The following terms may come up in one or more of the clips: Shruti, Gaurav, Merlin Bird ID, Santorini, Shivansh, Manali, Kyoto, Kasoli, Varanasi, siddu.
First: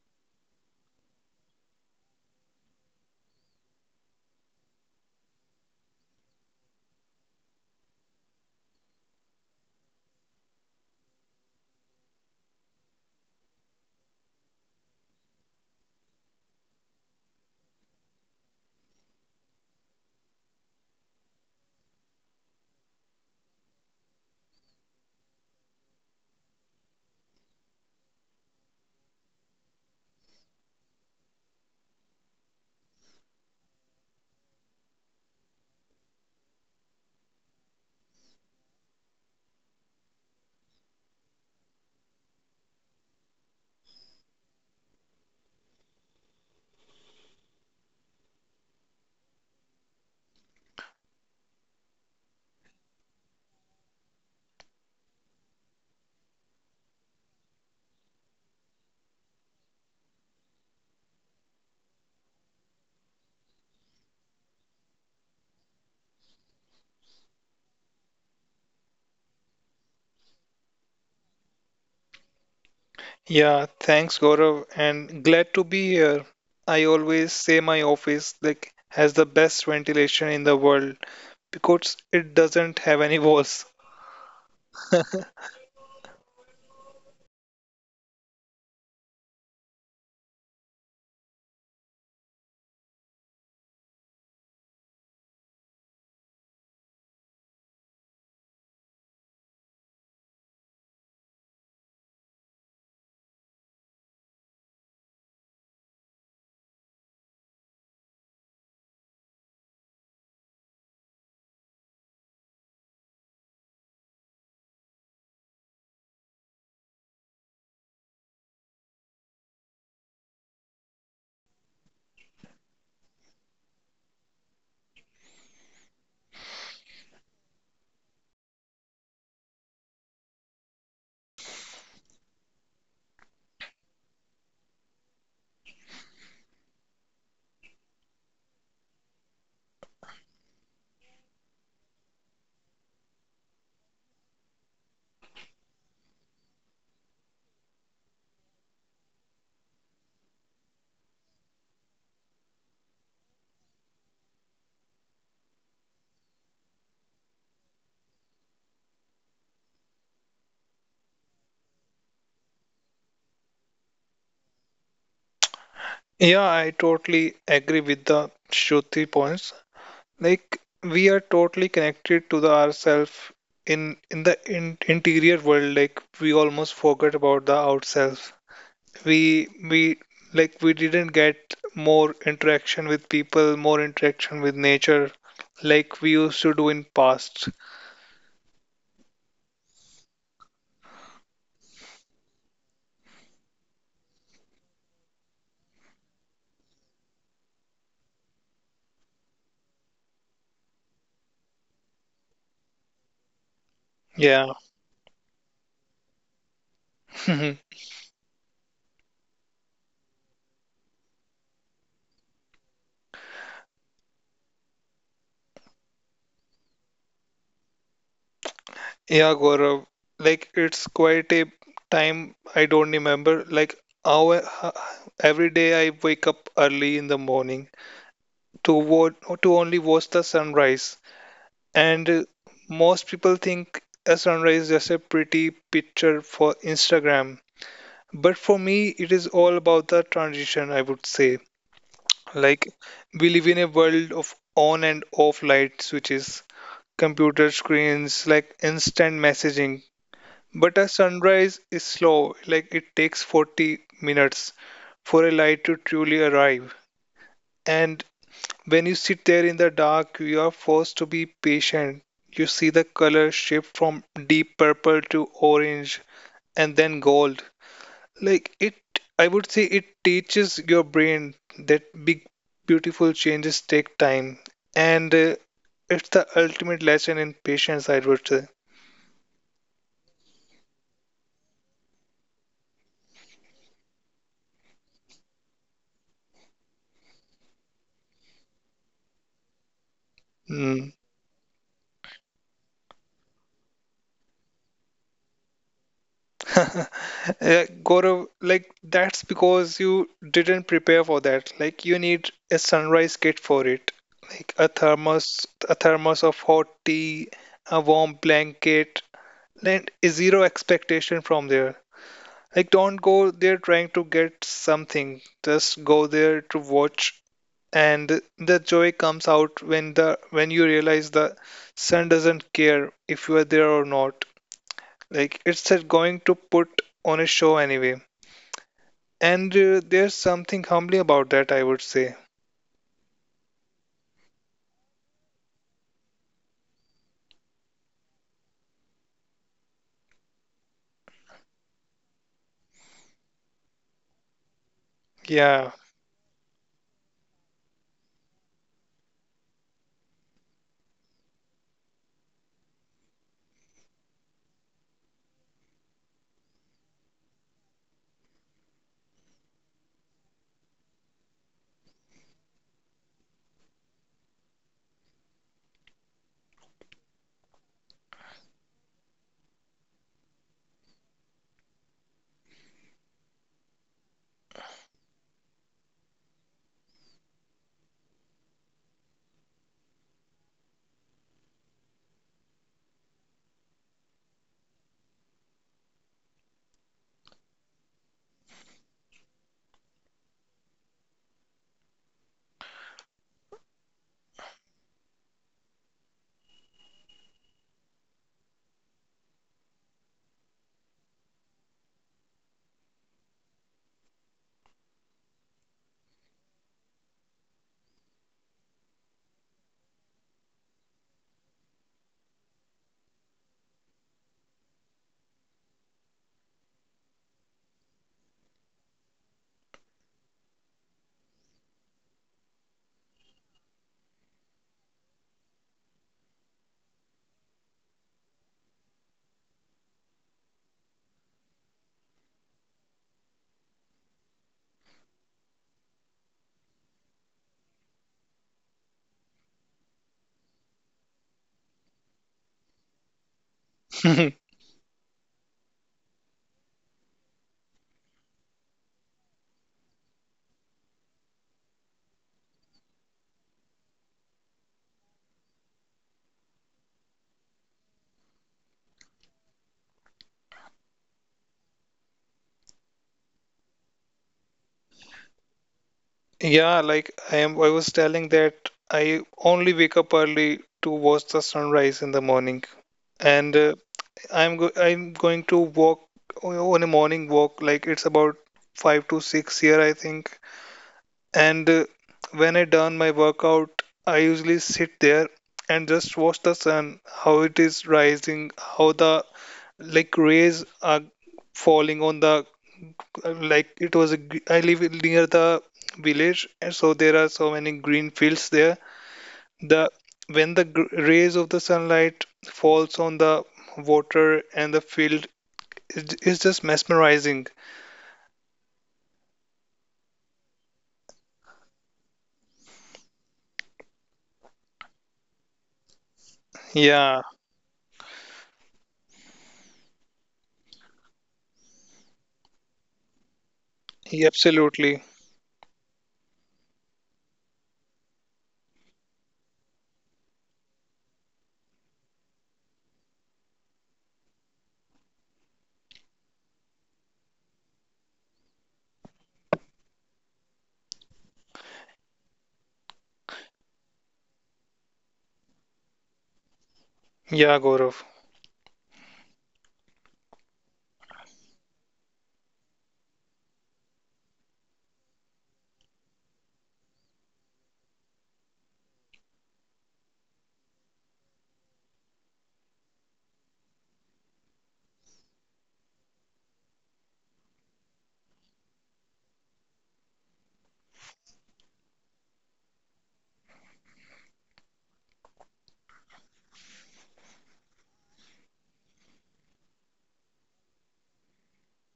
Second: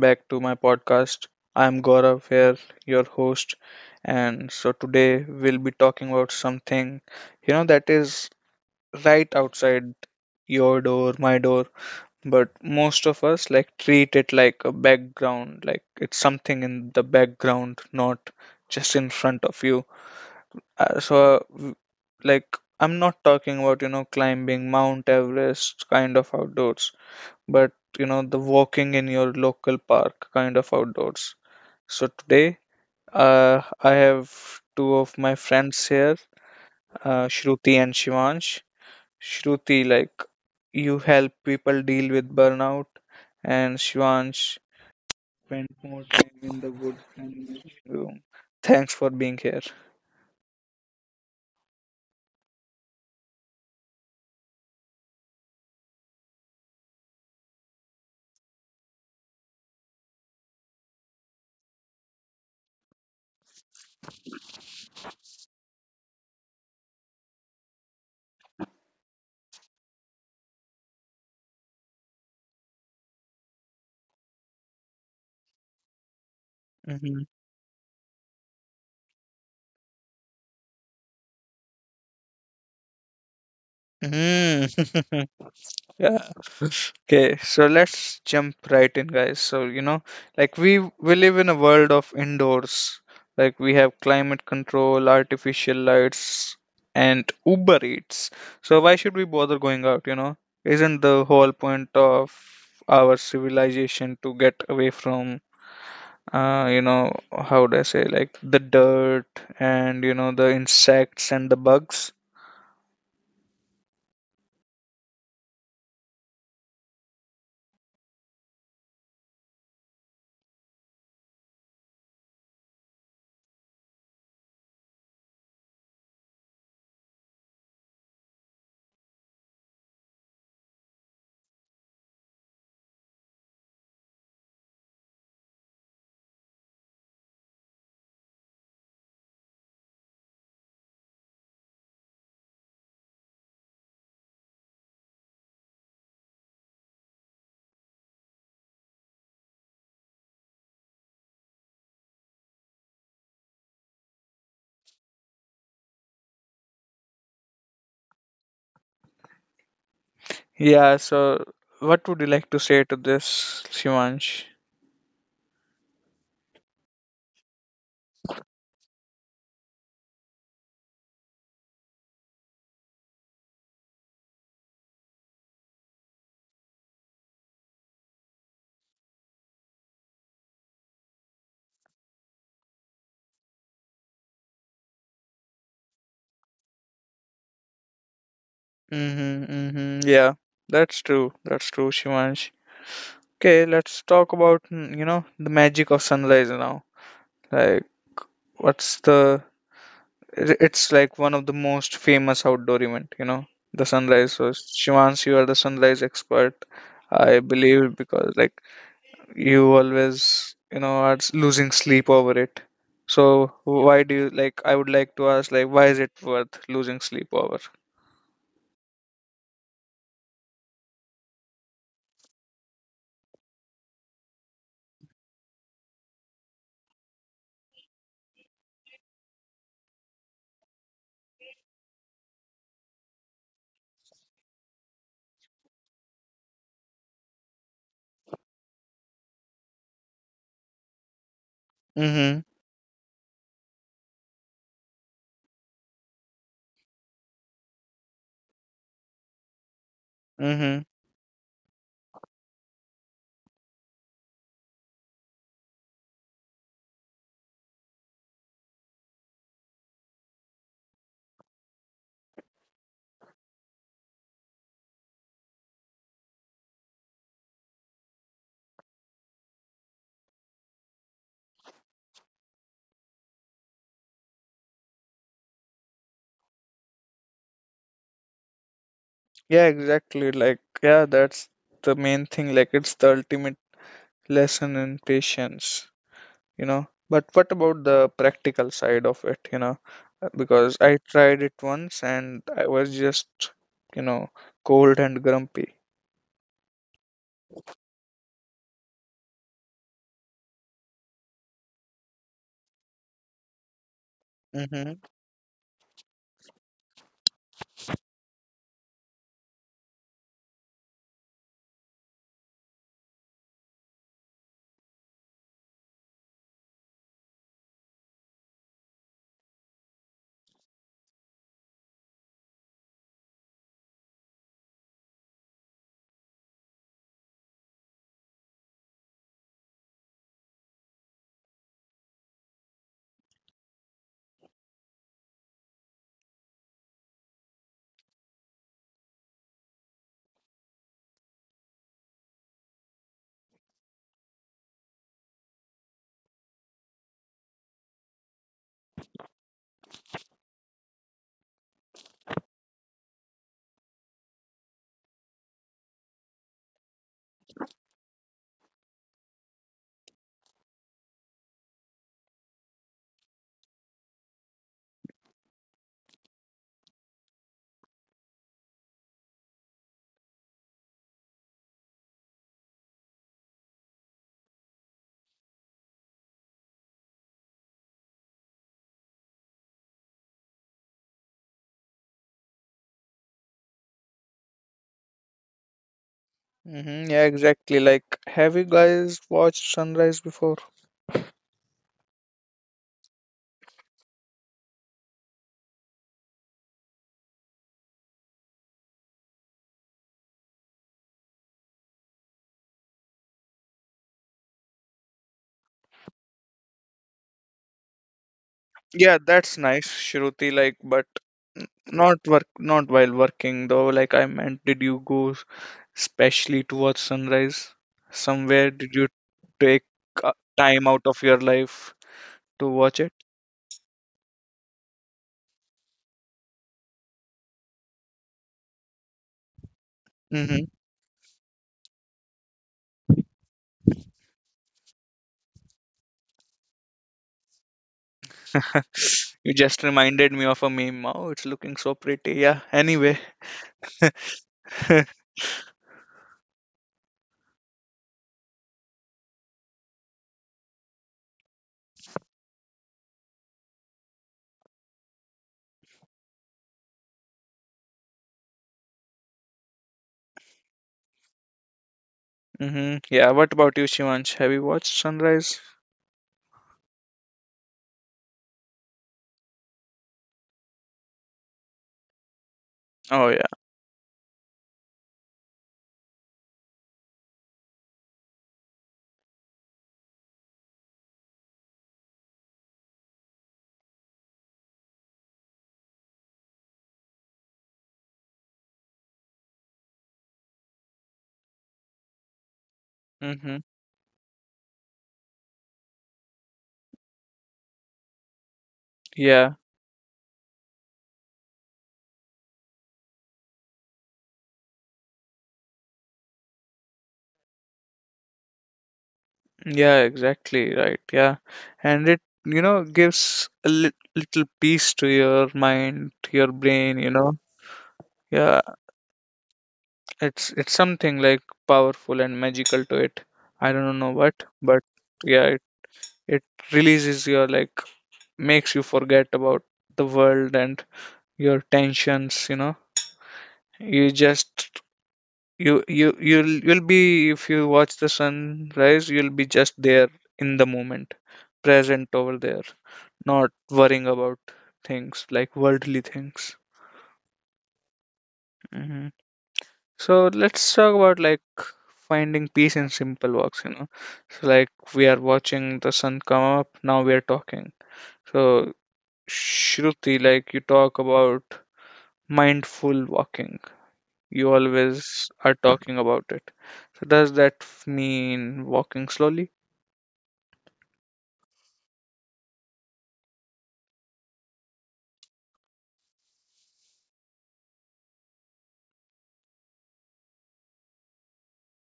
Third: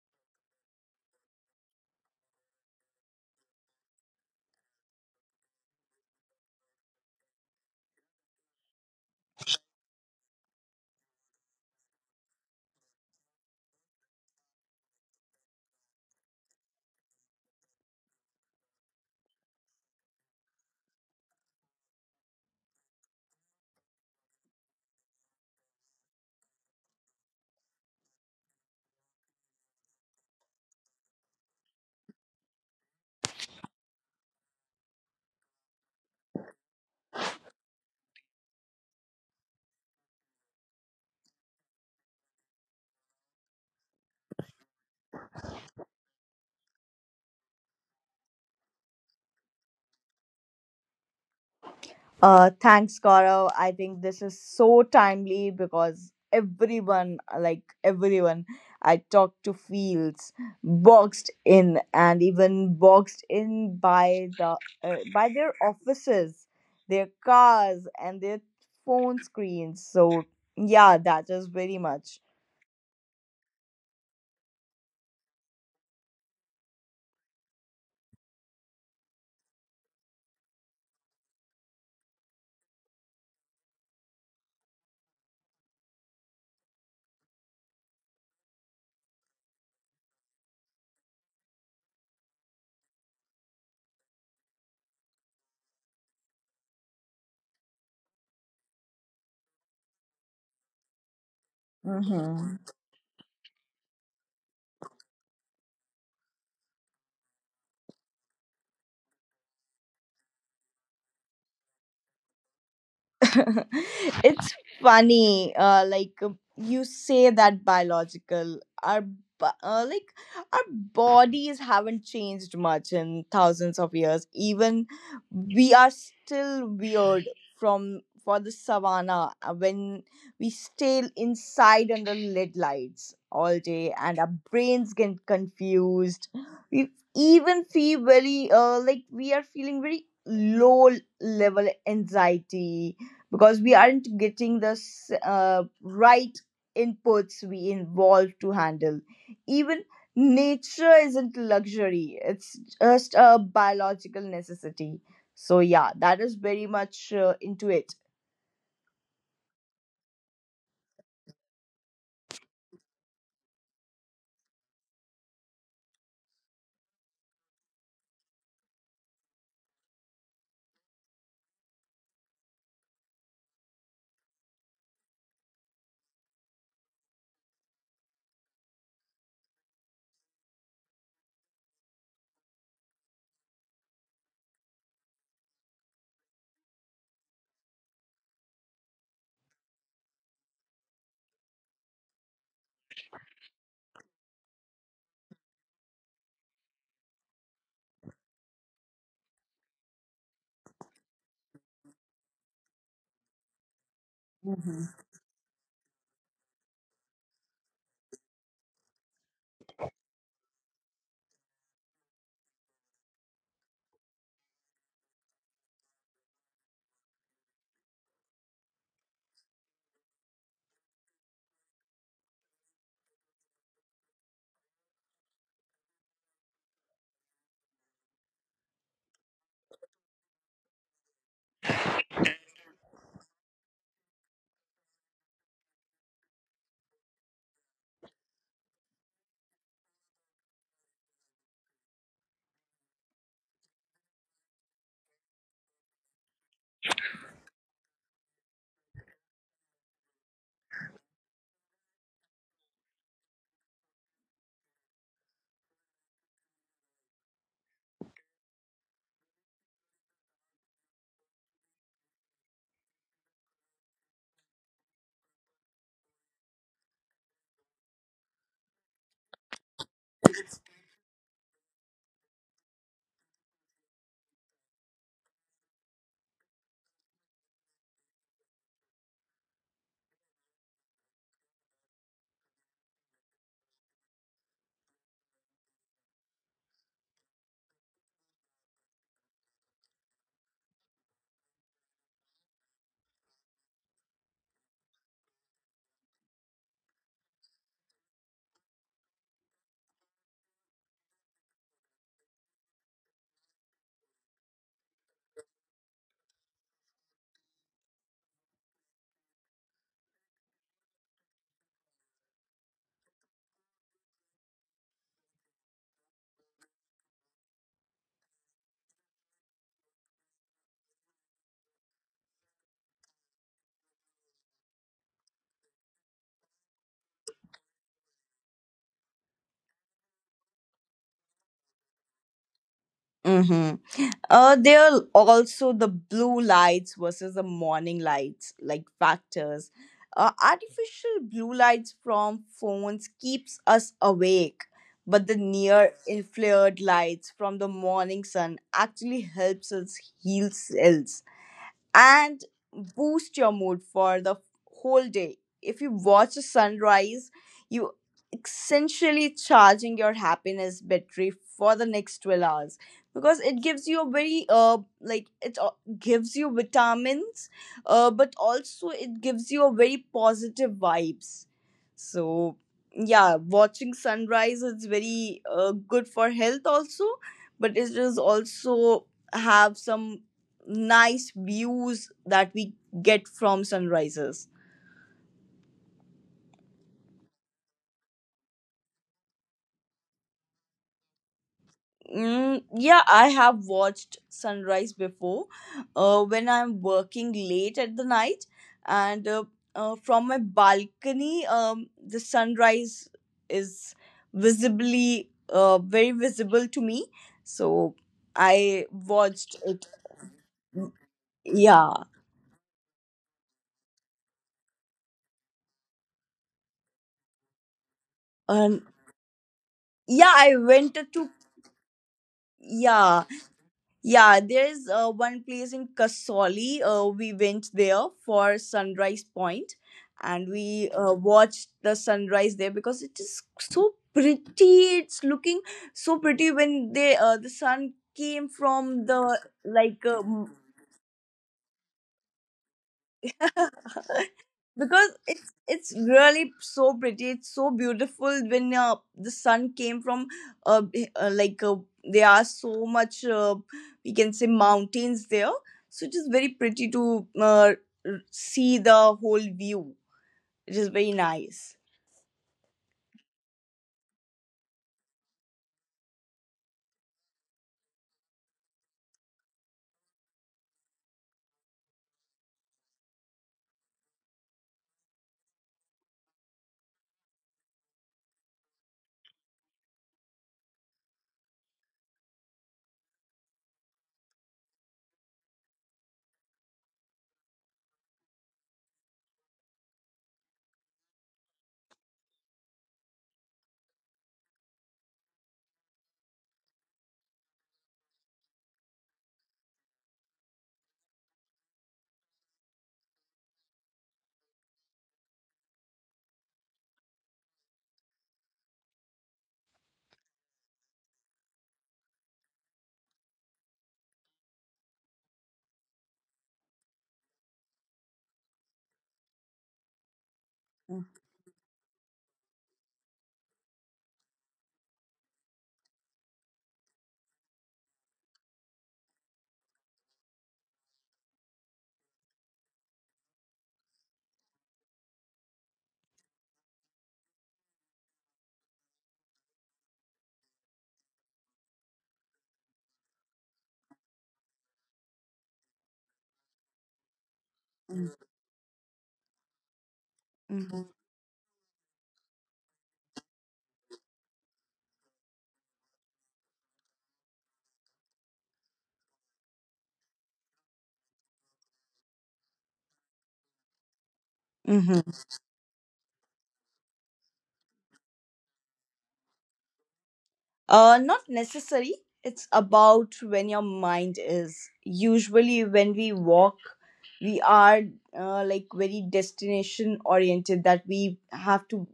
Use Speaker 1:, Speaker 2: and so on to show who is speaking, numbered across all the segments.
Speaker 1: back to my podcast. I'm Gaurav here, your host. And so today we'll be talking about something, you know, that is right outside your door, my door. But most of us like treat it like a background, like it's something in the background, not just in front of you. Uh, so, uh, w- like, I'm not talking about, you know, climbing Mount Everest kind of outdoors, but you know, the walking in your local park kind of outdoors. So today I have two of my friends here, Shruti and Shivansh. Shruti, like, you help people deal with burnout, and Shivansh spent more time in the woods than in the room. Thanks for being here.
Speaker 2: Thanks, Gaurav. I think this is so timely because everyone, like everyone I talk to, feels boxed in, and even boxed in by the by their offices, their cars, and their phone screens. So yeah, that is very much.
Speaker 3: Yeah, thanks, Gaurav, and glad to be here. I always
Speaker 1: Mhm.
Speaker 3: say my office like has the best ventilation in the world because it doesn't have any walls.
Speaker 1: Mm. Yeah. Okay, so let's jump right in, guys. So, you know, like we live in a world of indoors. Like we have climate control, artificial lights, and Uber Eats. So why should we bother going out, you know? Isn't the whole point of our civilization to get away from, you know, how would I say, like the dirt and you know the insects and the bugs?
Speaker 2: It's funny, you say that biological, our bo- uh, like our bodies haven't changed much in thousands of years. Even we are still weird from for the savannah. Uh, when we stay inside under led lights all day, and our brains get confused, we even feel very, we are feeling very low level anxiety, because we aren't getting the right inputs we involve to handle. Even nature isn't luxury, it's just a biological necessity. So yeah, that is very much into it.
Speaker 1: Yeah, so what would you like to say to this, Shivansh?
Speaker 3: Yeah, I totally agree with the Shruti points. Like we are totally connected to the ourself in the interior world. Like we almost forget about the outself. We we Like we didn't get more interaction with people, more interaction with nature like we used to do in past.
Speaker 1: Mm-hmm, mm-hmm. Yeah, that's true. That's true, Shivansh. Okay, let's talk about, mm, you know, the magic of sunrise now. Like, what's the. It's like one of the most famous outdoor event, you know, the sunrise.
Speaker 3: Yeah.
Speaker 1: So, Shivansh, you are the sunrise expert, I believe, because, like, you always you know are losing sleep over it. So why do you like I would like to ask, why is it worth losing sleep over?
Speaker 3: Yeah, Gaurav. Like it's quite a time I don't remember. Like our every day I wake up early in the morning to watch to only watch the sunrise. And most people think a sunrise is just a pretty picture for Instagram, but for me, it is all about the transition, I would say.
Speaker 1: Mhm.
Speaker 3: Like, we live in a world of on and off light switches, computer screens, like instant messaging. But a
Speaker 1: Mhm.
Speaker 3: sunrise is slow, like, it takes 40 minutes for a light to truly arrive. And when you sit there in the dark, you are forced to be patient. You see the color shift from deep purple to orange and then gold. Like it, I would say it teaches your brain that big, beautiful changes take time. And it's the ultimate lesson in patience, I would say.
Speaker 1: Yeah, exactly. Like, yeah, that's the main thing. Like, it's the ultimate lesson in patience, you know. But what about the practical side of it, you know? Because
Speaker 3: Mm.
Speaker 1: I tried it once and I was just, you know, cold and grumpy.
Speaker 3: Gaurav, like that's because you didn't prepare for that. Like you need a sunrise kit for it. Like
Speaker 1: Mm-hmm.
Speaker 3: a thermos of hot tea, a warm blanket, and zero expectation from there. Like, don't go there trying to get something. Just go there to watch, and the joy comes out when the when you realize the sun doesn't care if you are there or not. Like, it's going to put on a show anyway. And there's something humbling about that, I would say.
Speaker 2: Mm-hmm. There are also the blue lights versus the morning lights, like factors. Artificial blue lights from phones keeps us awake, but the
Speaker 3: Yeah.
Speaker 2: near infrared lights from the morning sun actually helps us heal cells and boost your mood for the whole day. If you watch the sunrise, you essentially charging your happiness battery for the next 12 hours, because it gives you a very, like it gives you vitamins, but also it gives you a very positive vibes. So yeah, watching sunrise is very good for health also, but it is also have some nice views that we get from sunrises.
Speaker 1: Mm-hmm, yeah, exactly. Like, have you guys watched Sunrise before?
Speaker 2: Mm, yeah, I have watched sunrise before, when I'm working late at the night, and from my balcony, the sunrise is visibly, very visible to me. So I
Speaker 1: Yeah, that's nice,
Speaker 2: watched it.
Speaker 1: Shruti. Like, but not
Speaker 2: Yeah,
Speaker 1: work, not while working though. Like, I meant, did you go specially to watch Sunrise somewhere?
Speaker 2: and
Speaker 1: Did you take
Speaker 2: yeah, I
Speaker 1: time
Speaker 2: went
Speaker 1: out of
Speaker 2: to,
Speaker 1: your life to watch it?
Speaker 2: yeah. Yeah, there's one place in Kasoli. We went there for Sunrise Point and
Speaker 1: Mm-hmm.
Speaker 2: we watched the sunrise there because it is so pretty. It's looking so pretty when they, the sun came from the,
Speaker 1: You just
Speaker 2: like uh,
Speaker 1: reminded me of a meme. Oh, it's looking so pretty. Yeah. Anyway.
Speaker 2: because it's really so pretty, it's so beautiful when the sun came from, uh, uh, like uh, there are so much, we can say, mountains there. So it is very pretty to, see the whole view, it is very nice.
Speaker 1: Mm-hmm. Yeah. What about you, Shivansh? Have you watched Sunrise?
Speaker 3: Yeah, like I was telling that I only wake up early to watch the sunrise in the morning.
Speaker 1: Oh
Speaker 3: And
Speaker 1: yeah.
Speaker 3: I'm going to walk on a morning walk. Like it's about five to six here, I think. And when I done my workout, I usually sit there and just watch the sun, how it is rising, how the like rays are falling on the
Speaker 1: Mm-hmm.
Speaker 3: like it was a, gr- I live near the village, and so there are so many green fields there.
Speaker 1: Yeah.
Speaker 3: The when the rays of the sunlight falls on the water and the field it's just mesmerizing.
Speaker 1: Yeah, exactly right. Yeah, and it, you know, gives a little peace to your mind, to your brain. You
Speaker 3: Yeah,
Speaker 1: know, yeah, it's something like powerful and magical to it. I don't know
Speaker 3: yeah,
Speaker 1: what, but
Speaker 3: absolutely.
Speaker 1: yeah, it releases your like, makes you forget about the world and your tensions. You know, you just you'll you'll be, if you watch the sunrise, you'll be just there in the moment, present over there. Not worrying about things like worldly things.
Speaker 3: Yeah, Gaurav.
Speaker 1: Hmm. So let's
Speaker 2: Mm-hmm.
Speaker 1: talk about, like, finding peace in simple walks, you know. So like we are watching the sun come up, now we are talking. So Shruti, like, you talk about mindful walking. You always are talking about it. So does that mean walking slowly?
Speaker 2: Not necessary. It's about when your mind is. Usually, when we walk, we are, very destination oriented, that we have to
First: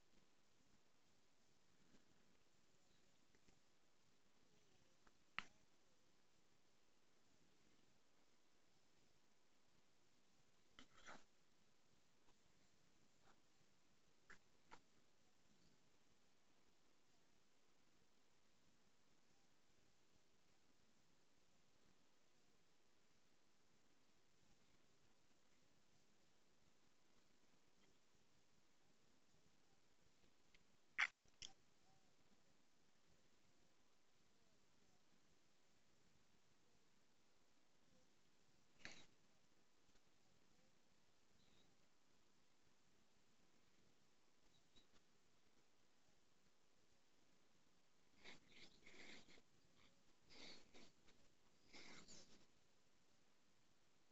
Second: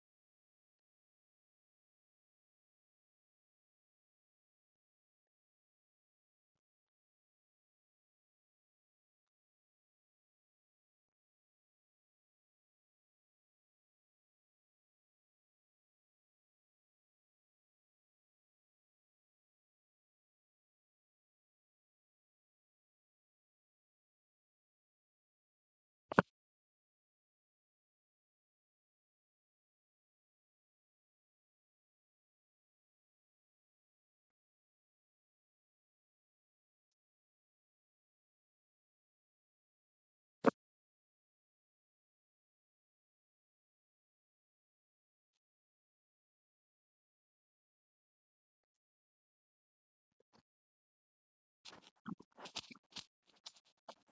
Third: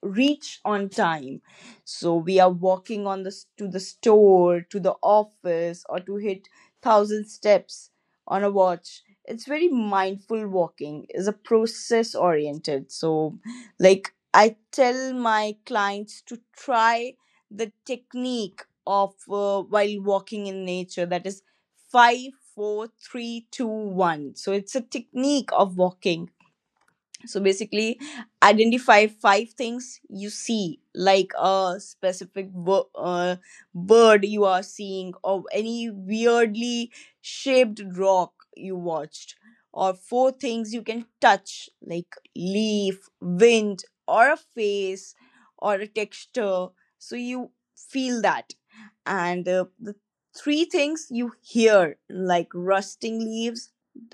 Speaker 2: reach on time, so we are walking on the, to the store, to the office, or to hit 1,000 steps on a watch. It's very Mindful walking is a process oriented. So like, I tell my clients to try the technique of, while walking in nature, that is 5 4 3 2 1. So it's a technique of walking. So basically, identify five things you see, like a specific bird you are seeing, or any weirdly shaped rock you watched, or four things you can touch, like leaf, wind, or a face, or a texture, so you feel that. And the three things you hear, like rusting leaves,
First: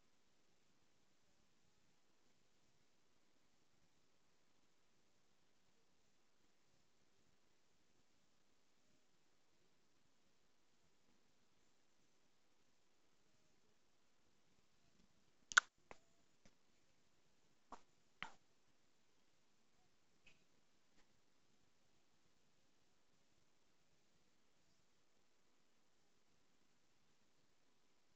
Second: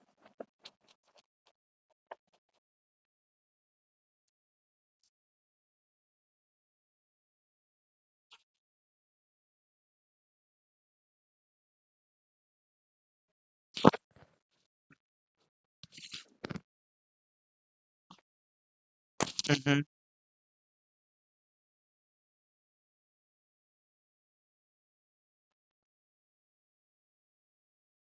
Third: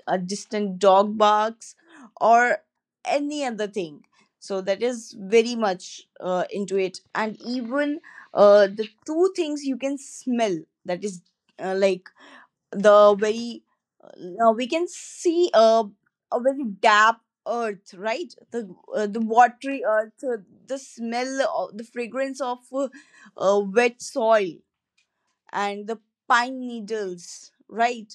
Speaker 2: a distant dog barks, or any other thing. So that is very much into it. And even, the two things you can smell, that is, uh, like the very, we can see a very damp earth, right, the, the
Speaker 1: Hmm.
Speaker 2: watery earth, the smell of the fragrance of, wet soil, and the pine needles, right?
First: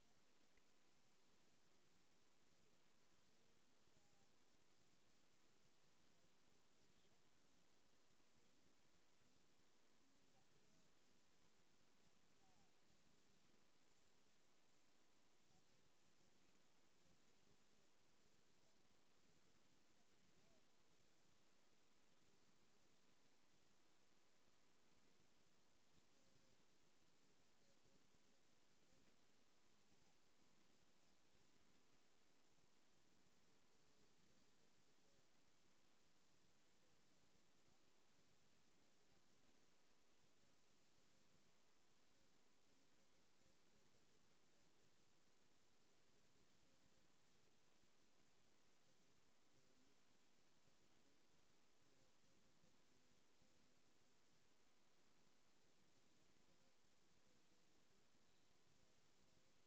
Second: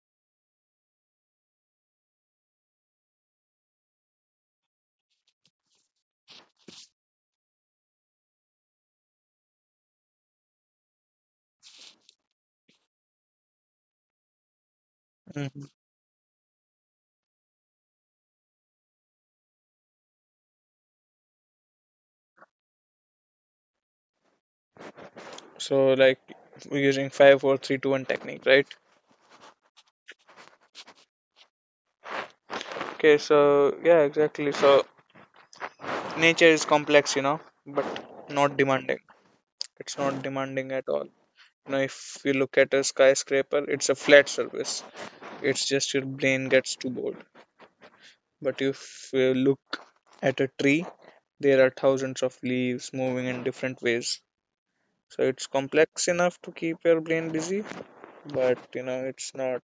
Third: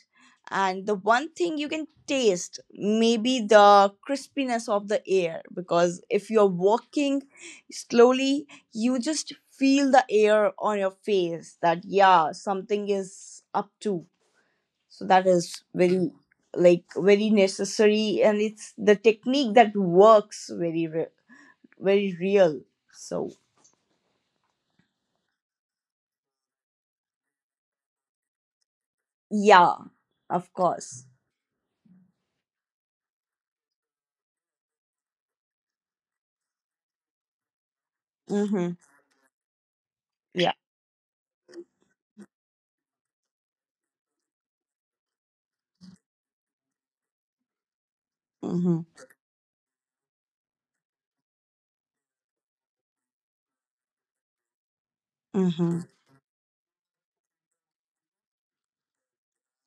Speaker 2: And the one thing you can taste, maybe the crispiness of the air, because if you're walking slowly, you just feel the air on your face, that, yeah, something is up to. So that is
Speaker 1: Hmm.
Speaker 2: very, like, very necessary. And it's the technique that works very, very real. So,
Speaker 1: So, like, we're using 5, 4, 3, 2, 1 technique, right?
Speaker 2: yeah, of course.
Speaker 1: Okay, so yeah, exactly. So nature is complex, you know, but not
Speaker 2: Mm-hmm.
Speaker 1: demanding. It's not
Speaker 2: Yeah.
Speaker 1: demanding at all. You know, if you look at a skyscraper, it's a flat surface. It's just your brain gets too bored. But
Speaker 2: Mm-hmm.
Speaker 1: if you look at a tree, there are thousands of leaves moving in different ways, so it's
Speaker 2: Mm-hmm.
Speaker 1: complex enough to keep your brain busy. But you know, it's not,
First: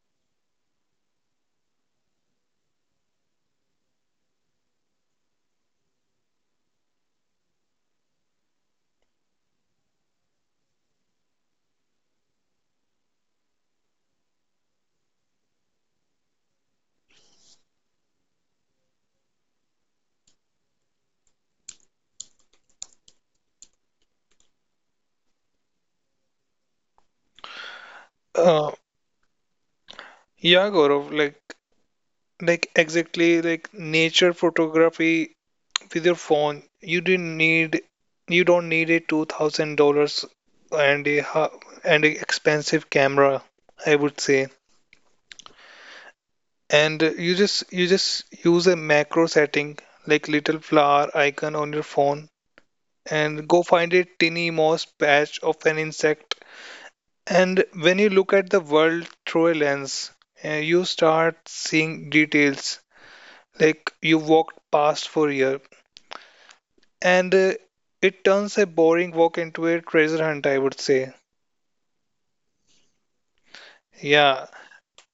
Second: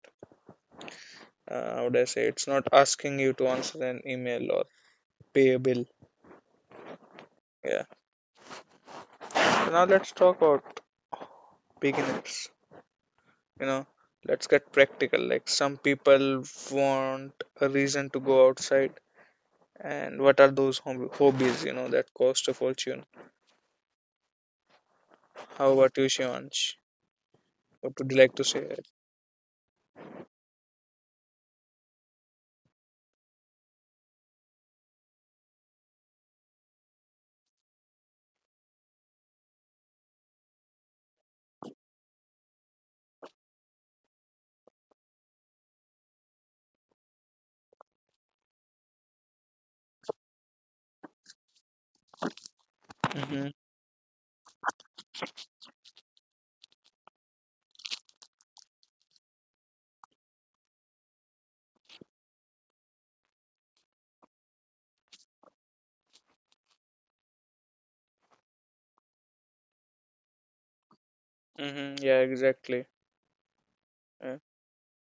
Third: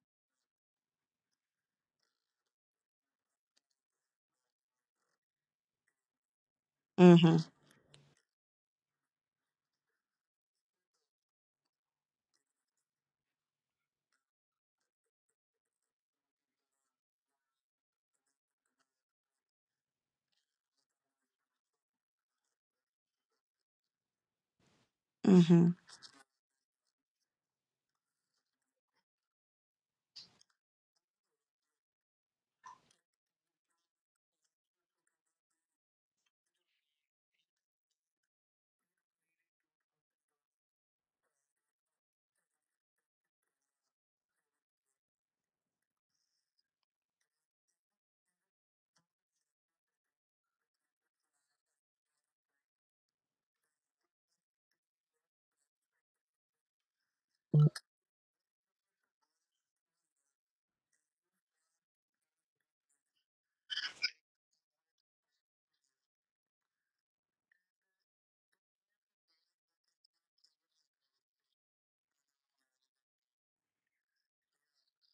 Speaker 1: uh, how would I say, it's not asking you to answer an email or pay a bill.
Speaker 2: Mm-hmm.
Speaker 1: Yeah. So now let's talk about beginners, you know. Let's get practical. Like, some people want a reason to go outside, and what are those hobbies, you know, that cost a fortune?
Speaker 2: Mm-hmm.
Speaker 1: How about you, Shivansh? What would you like to say?
Speaker 3: Uh, yeah, Gaurav. Like exactly like nature photography with your phone. You didn't need. You don't need a $2,000 and a ha- and a expensive camera. I would say. And you just use a macro setting like little flower icon on your phone
Speaker 1: Mm-hmm,
Speaker 3: and go find a tiny moss patch of an insect. And when you look at the world through a lens, you start seeing details like you walked past for a year, and it turns a boring walk into a treasure hunt, I would say.
Speaker 1: mm-hmm, yeah, exactly. Yeah.
Speaker 3: Yeah,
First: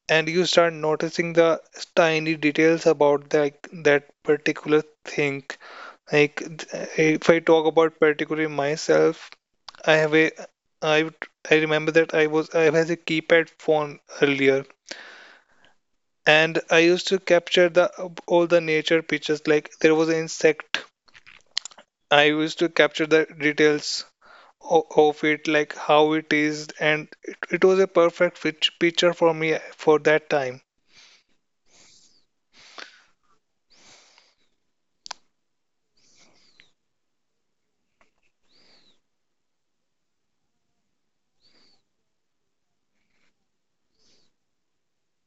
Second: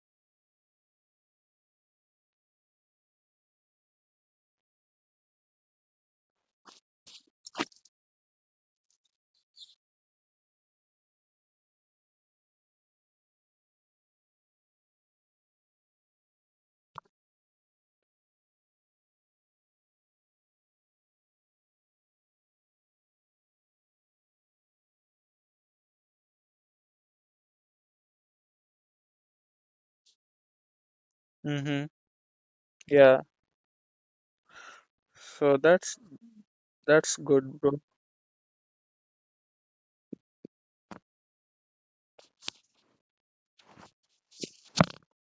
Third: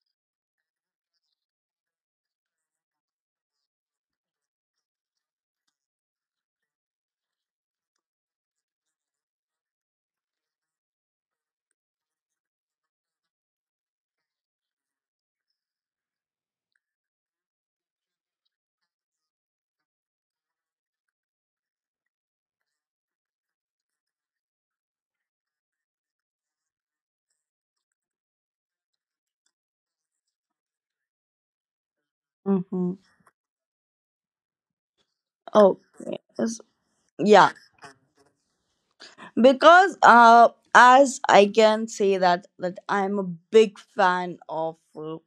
Speaker 3: and you start noticing the tiny details about that particular thing. Like th- uh, if I talk about particularly myself, I have a I remember that I had a keypad phone earlier, and I used to capture the all the nature pictures. Like there was an insect. I used to capture the details of it, like how it is, and it was a perfect fit picture for me for that time.
Speaker 1: Mm-hmm,
Speaker 2: Mm-hmm.
Speaker 1: yeah, so
Speaker 2: Okay. Yes.
Speaker 1: that's
Speaker 2: Yeah.
Speaker 1: good, bro.
Speaker 2: Because, as I can say that I'm a big fan of, uh,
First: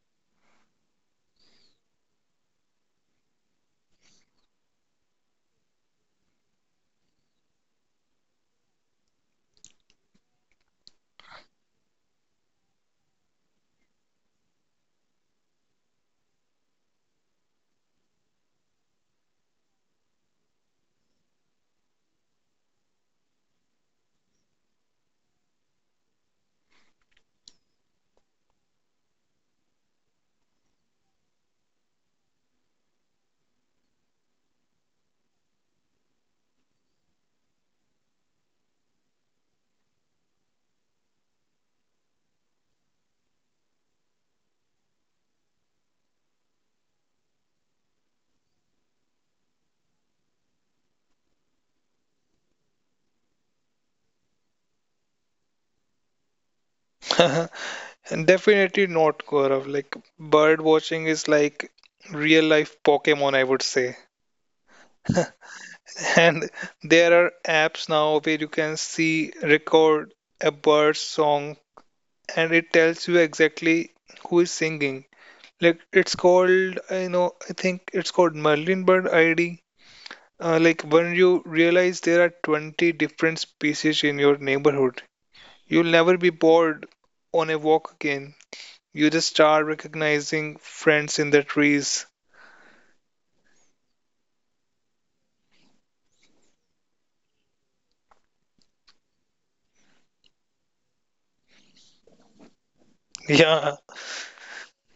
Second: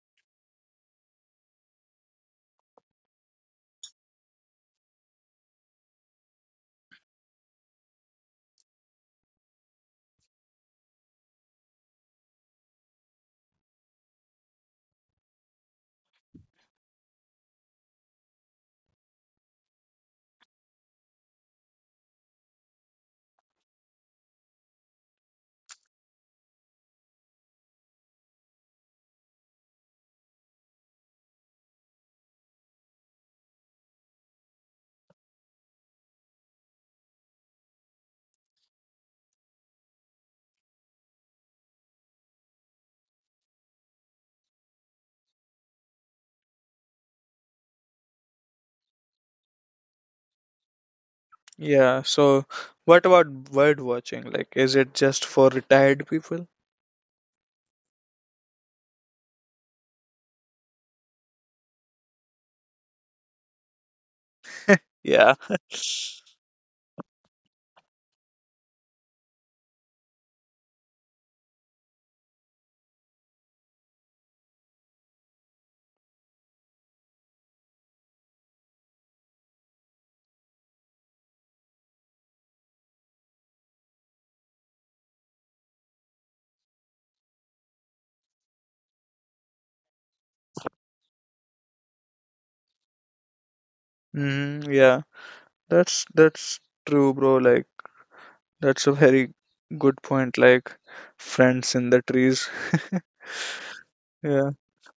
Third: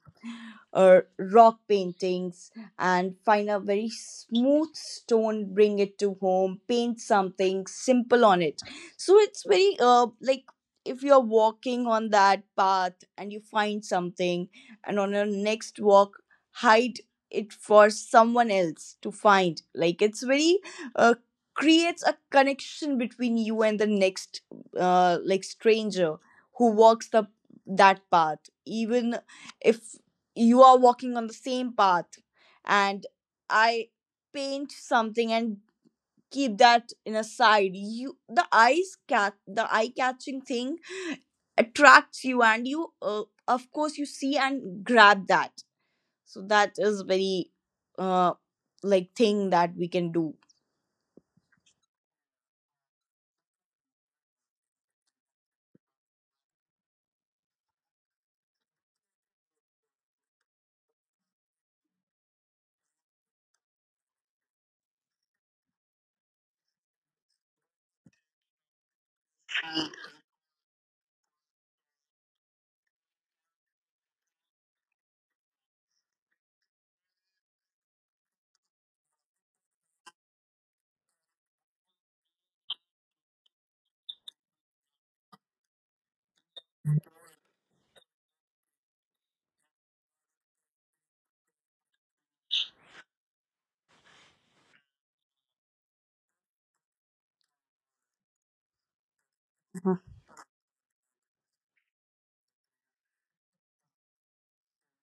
Speaker 2: uh, rock paintings, and find a very smooth stone, bring it to home, paint something simple on it. So it's very, if you're walking on that path and you find something, and on your next walk, hide it for someone else to find. Like it's very, uh, creates a connection between you and the next, stranger who walks the, that path. Even if you are walking on the same path, and I paint something and keep that in a side, you the eyes cat the eye catching thing attracts you, and you, of course you see and grab that. So that is very, uh like thing that we can do.
Speaker 1: Yeah, so what about bird watching? Like, is it just for retired people?
Speaker 3: And definitely not, Gaurav. Like bird watching is like real life Pokemon, I would say.
Speaker 1: Yeah.
Speaker 3: And there are apps now where you can see record a bird song, and it tells you exactly who is singing. Like it's called, I know, I think it's called Merlin Bird ID. Like when you realize there are 20 different species in your neighborhood, you'll never be bored on a walk again. You just start recognizing friends in the trees.
Speaker 1: Mm, yeah, that's true, bro. Like, that's a very good point. Like, friends in the trees.
Speaker 3: Yeah,
Speaker 1: Yeah.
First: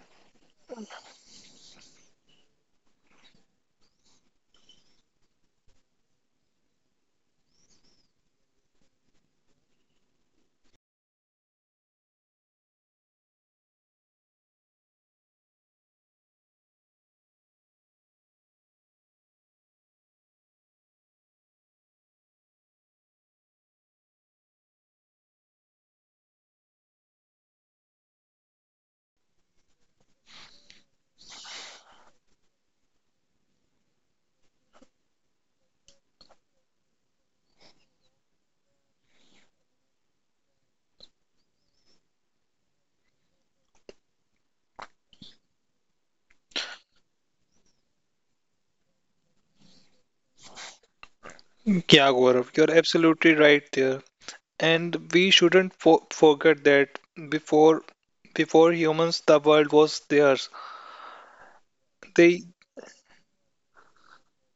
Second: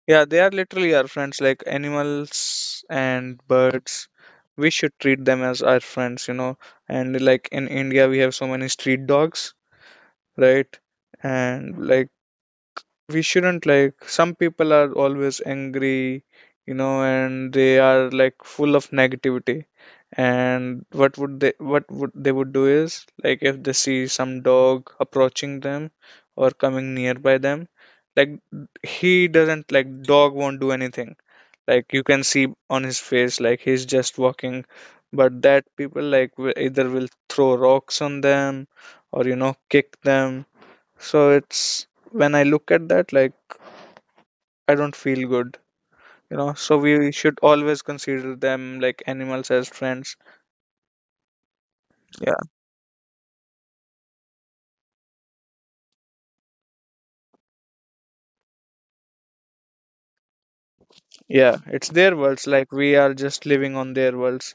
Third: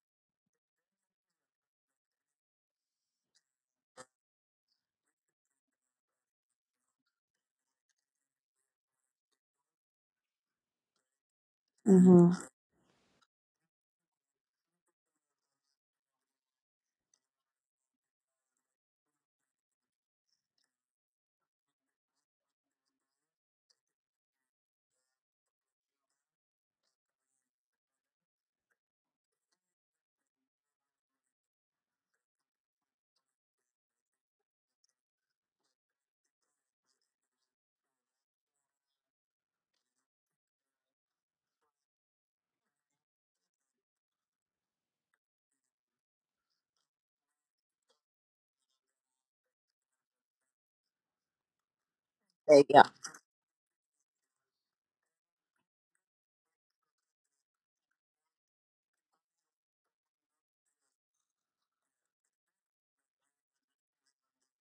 Speaker 1: Yeah, they are literally our friends, like animals and birds. We should treat them as our friends, you know. And like in India, we have so many street dogs, right? And like
Speaker 2: Mm-hmm.
Speaker 1: we shouldn't, like some people are always angry, you know, and they are like full of negativity. And what would they would do is like, if they see some dog approaching them or coming nearby them, like, he doesn't, like, dog won't do anything. Like you can see on his face like he's just walking. But that people like will either will throw rocks on them or, you know, kick them. So it's, when I look at that, like, I don't feel good, you know. So we should always consider them, like, animals as friends.
Speaker 3: yeah,
Speaker 1: Yeah,
Speaker 3: Gaurav, you're
Speaker 2: Yeah.
Speaker 3: absolutely right there. And we shouldn't fo forget that before before humans, the world was theirs.
Speaker 1: yeah. It's their
Speaker 3: They,
Speaker 1: worlds. Like, we are just living on their worlds,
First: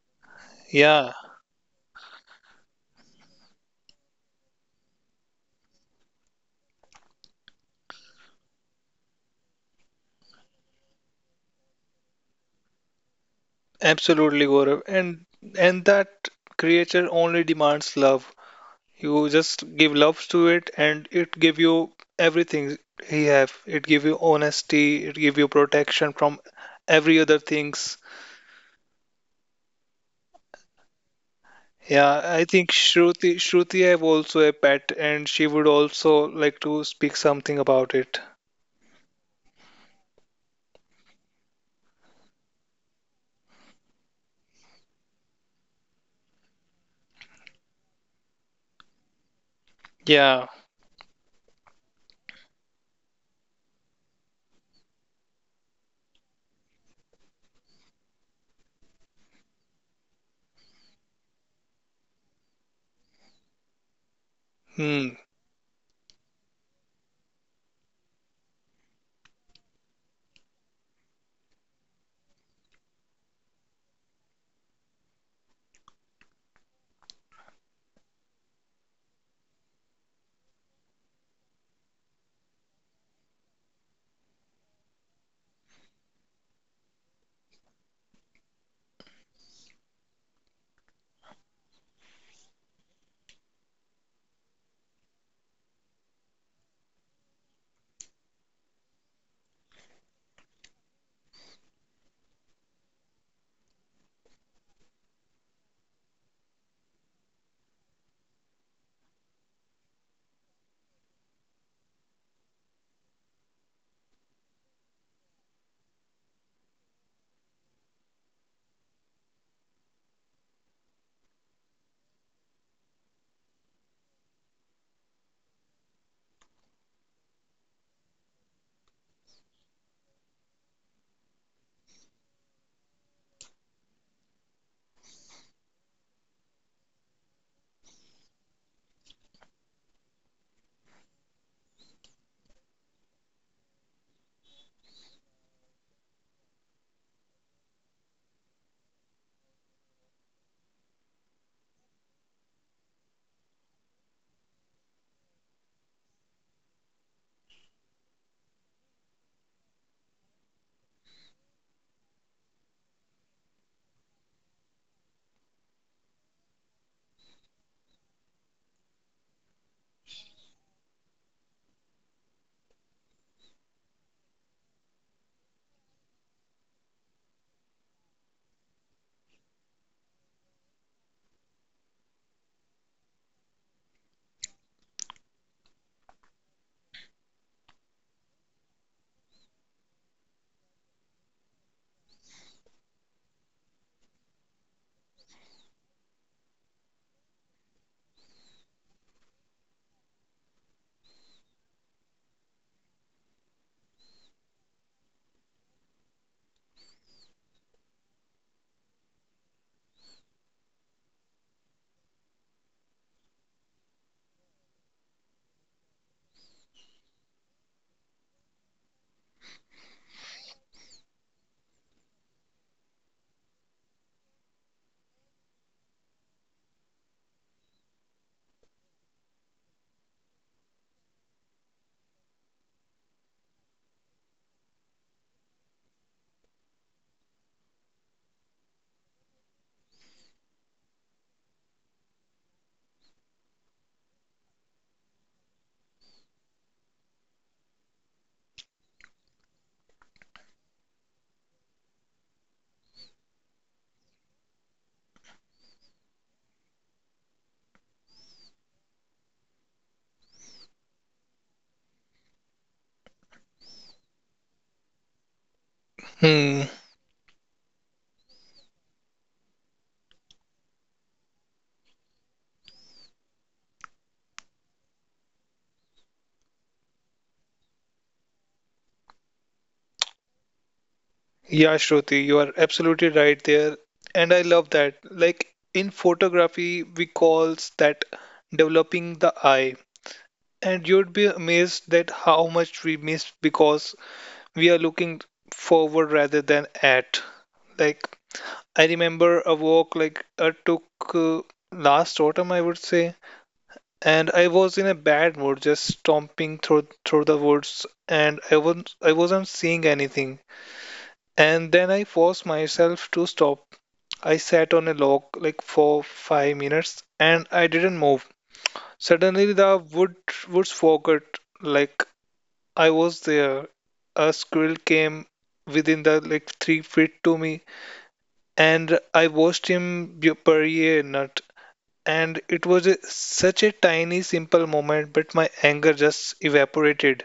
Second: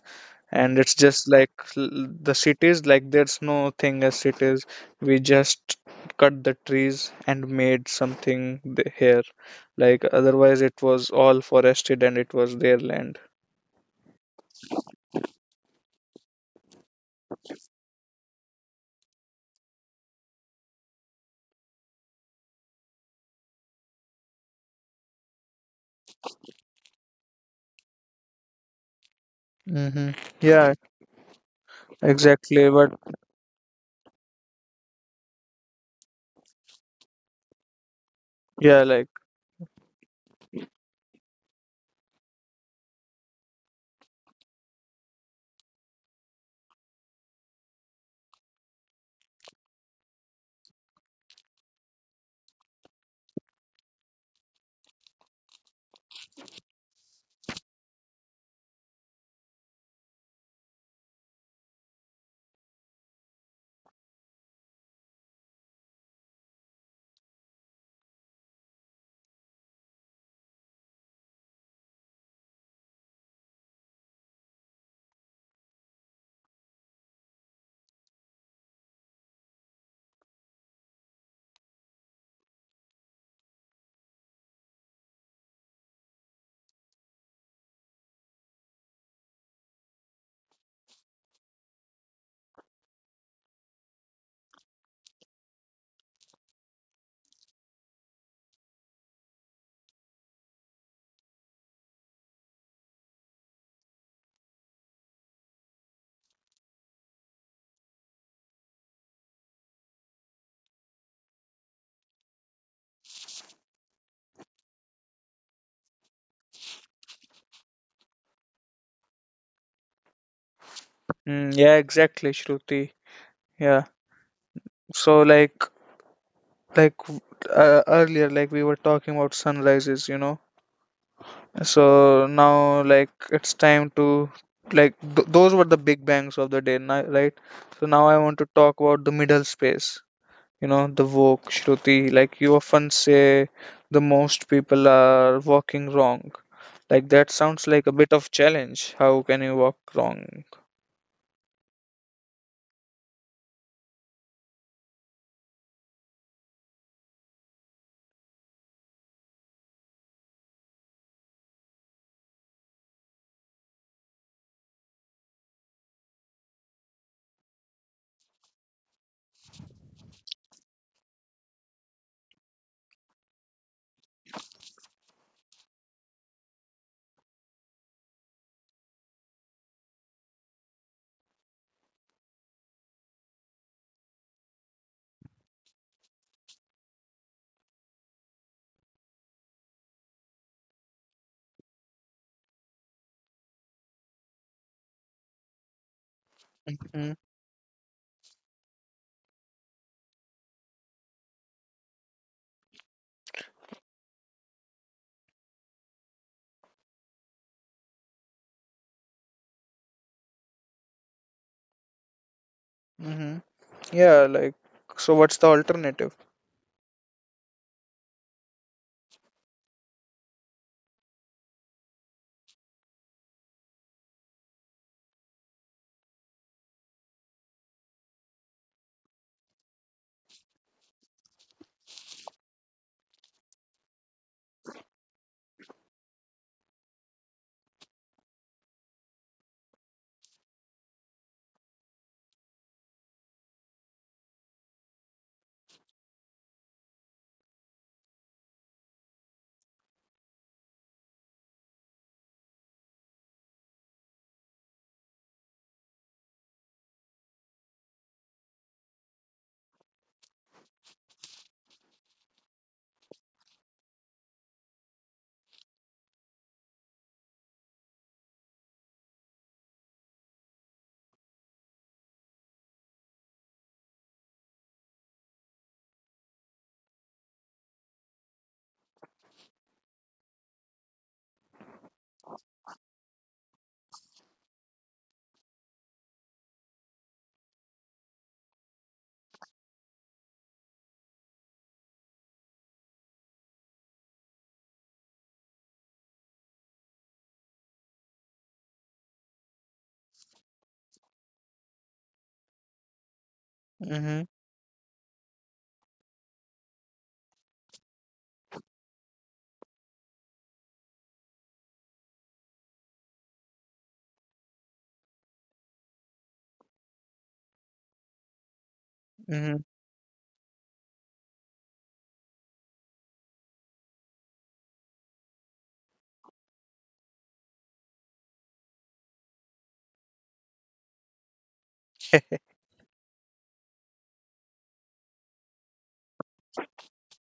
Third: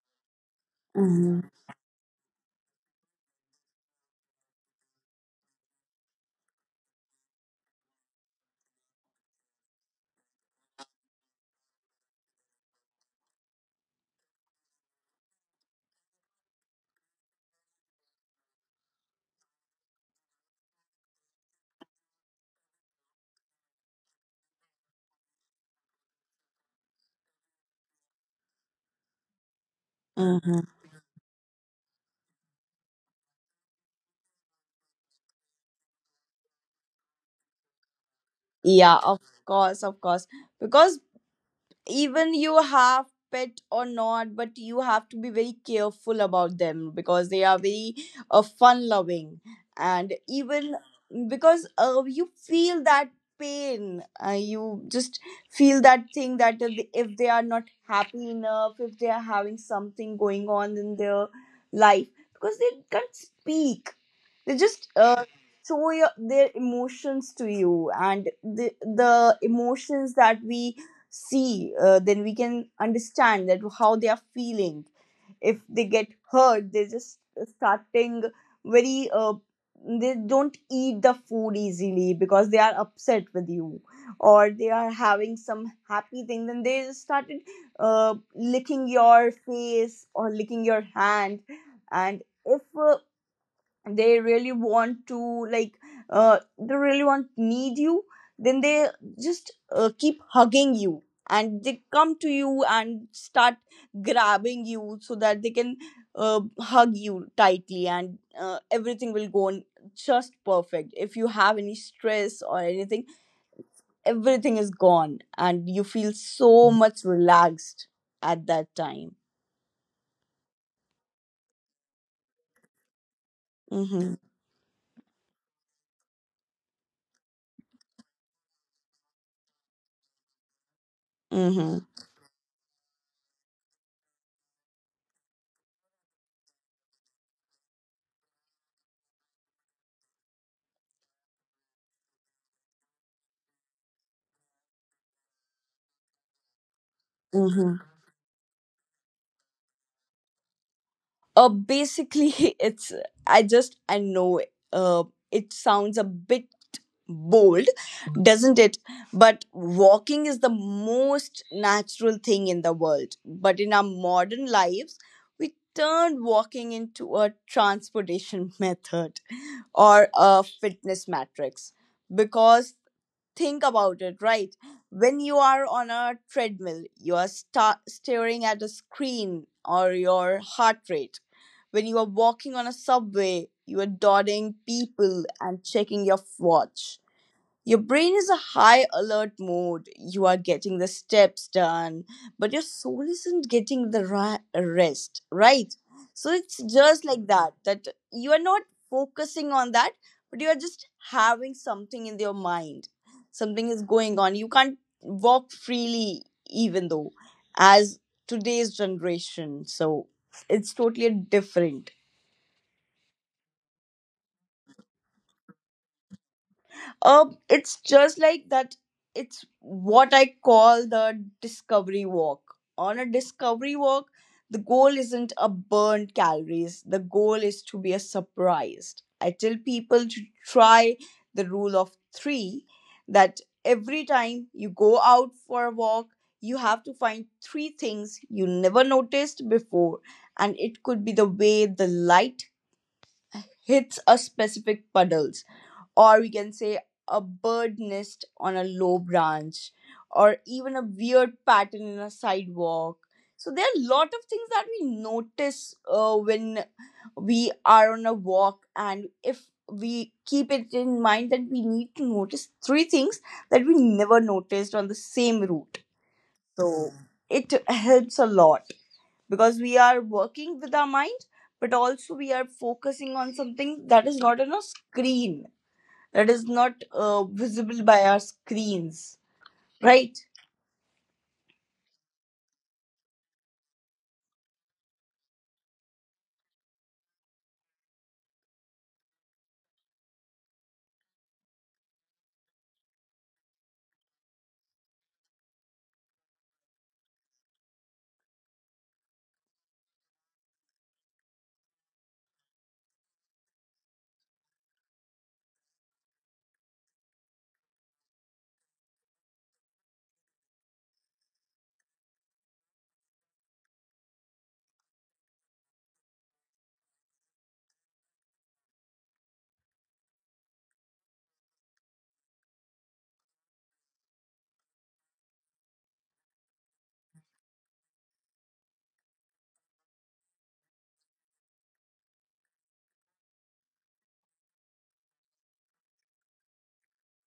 Speaker 1: and it's
Speaker 3: yeah,
Speaker 1: just
Speaker 2: Mm-hmm.
Speaker 1: like the cities. Like, there's no thing as cities. We just cut the trees and made something here. Like otherwise, it was all forested and it was their land.
Speaker 3: absolutely, Gaurav. And that creature only demands love. You just give love to it, and it give you everything he have. It give you honesty. It give you protection from every other things.
Speaker 1: Mm-hmm.
Speaker 2: Mm-hmm.
Speaker 1: Yeah,
Speaker 3: Yeah, I
Speaker 1: exactly.
Speaker 3: think
Speaker 1: But
Speaker 3: Shruti have also a pet, and she would also like to speak something about it.
Speaker 1: yeah,
Speaker 2: Yeah,
Speaker 1: like,
Speaker 2: of course, of course, because even you have pet or not, but you have to be very careful about them, because they are very, fun loving. And
Speaker 3: Yeah.
Speaker 2: even, because, you feel that pain, you just feel that thing that if they, if they are not happy enough, if they are having something going on in their life, because they can't speak, they just,
Speaker 3: Hmm.
Speaker 2: show your, their emotions to you, and the emotions that we see, then we can understand that how they are feeling. If they get hurt, they're just starting very, they don't eat the food easily because they are upset with you, or they are having some happy thing, then they just started, licking your face or licking your hand. And if, they really want to like, they really want need you, then they just, keep hugging you, and they come to you and start grabbing you, so that they can, hug you tightly, and everything will go on just perfect. If you have any stress or anything, everything is gone, and you feel so much relaxed at that time.
Speaker 1: mm, yeah, exactly, Shruti. Yeah.
Speaker 2: Mm-hmm.
Speaker 1: So like, earlier, like we were talking about sunrises, you know.
Speaker 2: Mm-hmm.
Speaker 1: So now, like, it's time to, like, th those were the big bangs of the day, right? So now I want to talk about the middle space. You know, the woke Shruti, like you often say the most people are walking wrong. Like that sounds like
Speaker 2: Mm-hmm.
Speaker 1: a bit of challenge. How can you walk wrong?
Speaker 2: Basically it's, I just I know, uh it sounds a bit bold, doesn't it? But walking is the most natural thing in the world. But in our modern lives, we turned walking into a transportation method, or a fitness matrix. Because think about it, right? When you are on a treadmill, you are staring at a screen or your heart rate. When you are walking on a subway, you are dodging people and checking your watch. Your brain is a high alert mode. You are getting the steps done, but your soul isn't getting the rest, right? So it's just like that, that you are not focusing on that, but you are just having something in your mind. Something is going on. You can't walk freely, even though, as today's generation. So it's totally different.
Speaker 1: Mm-hmm. Yeah, like, so what's the alternative?
Speaker 2: It's just like that. It's what I call the discovery walk. On a discovery walk, the goal isn't a burned calories. The goal is to be a surprised. I tell people to try the rule of three. That every time you go out for a walk, you have to find three things you never noticed before, and it could be the way the light hits a specific puddle, or we can say a bird nest on a low branch, or even a weird pattern in a sidewalk. So there are a lot of things that we notice, when we are on a walk, and if we keep it in mind that we need to notice three things that we never noticed on the same route.
Speaker 3: Hmm.
Speaker 2: So it helps a lot, because we are working with our mind, but also we are focusing on something that is not on a screen, that is not, visible by our screens, right?
Speaker 3: Yeah, Shruti, you are absolutely right there. And I love that. Like in photography, we calls that developing the eye. And you'd be amazed that how much we miss because we are looking forward rather than at. Like I remember a walk like I took uh, last autumn, I would say,
Speaker 1: Mm-hmm.
Speaker 3: and I was in a bad mood, just stomping through the woods, and I wasn't seeing anything. And then I forced myself to stop. I sat on a log like for 5 minutes and I didn't move. Suddenly the woods forgot like I was there. A squirrel came within the like 3 feet to me and I watched him bury a nut. And it was a, such a tiny simple moment, but my anger just evaporated.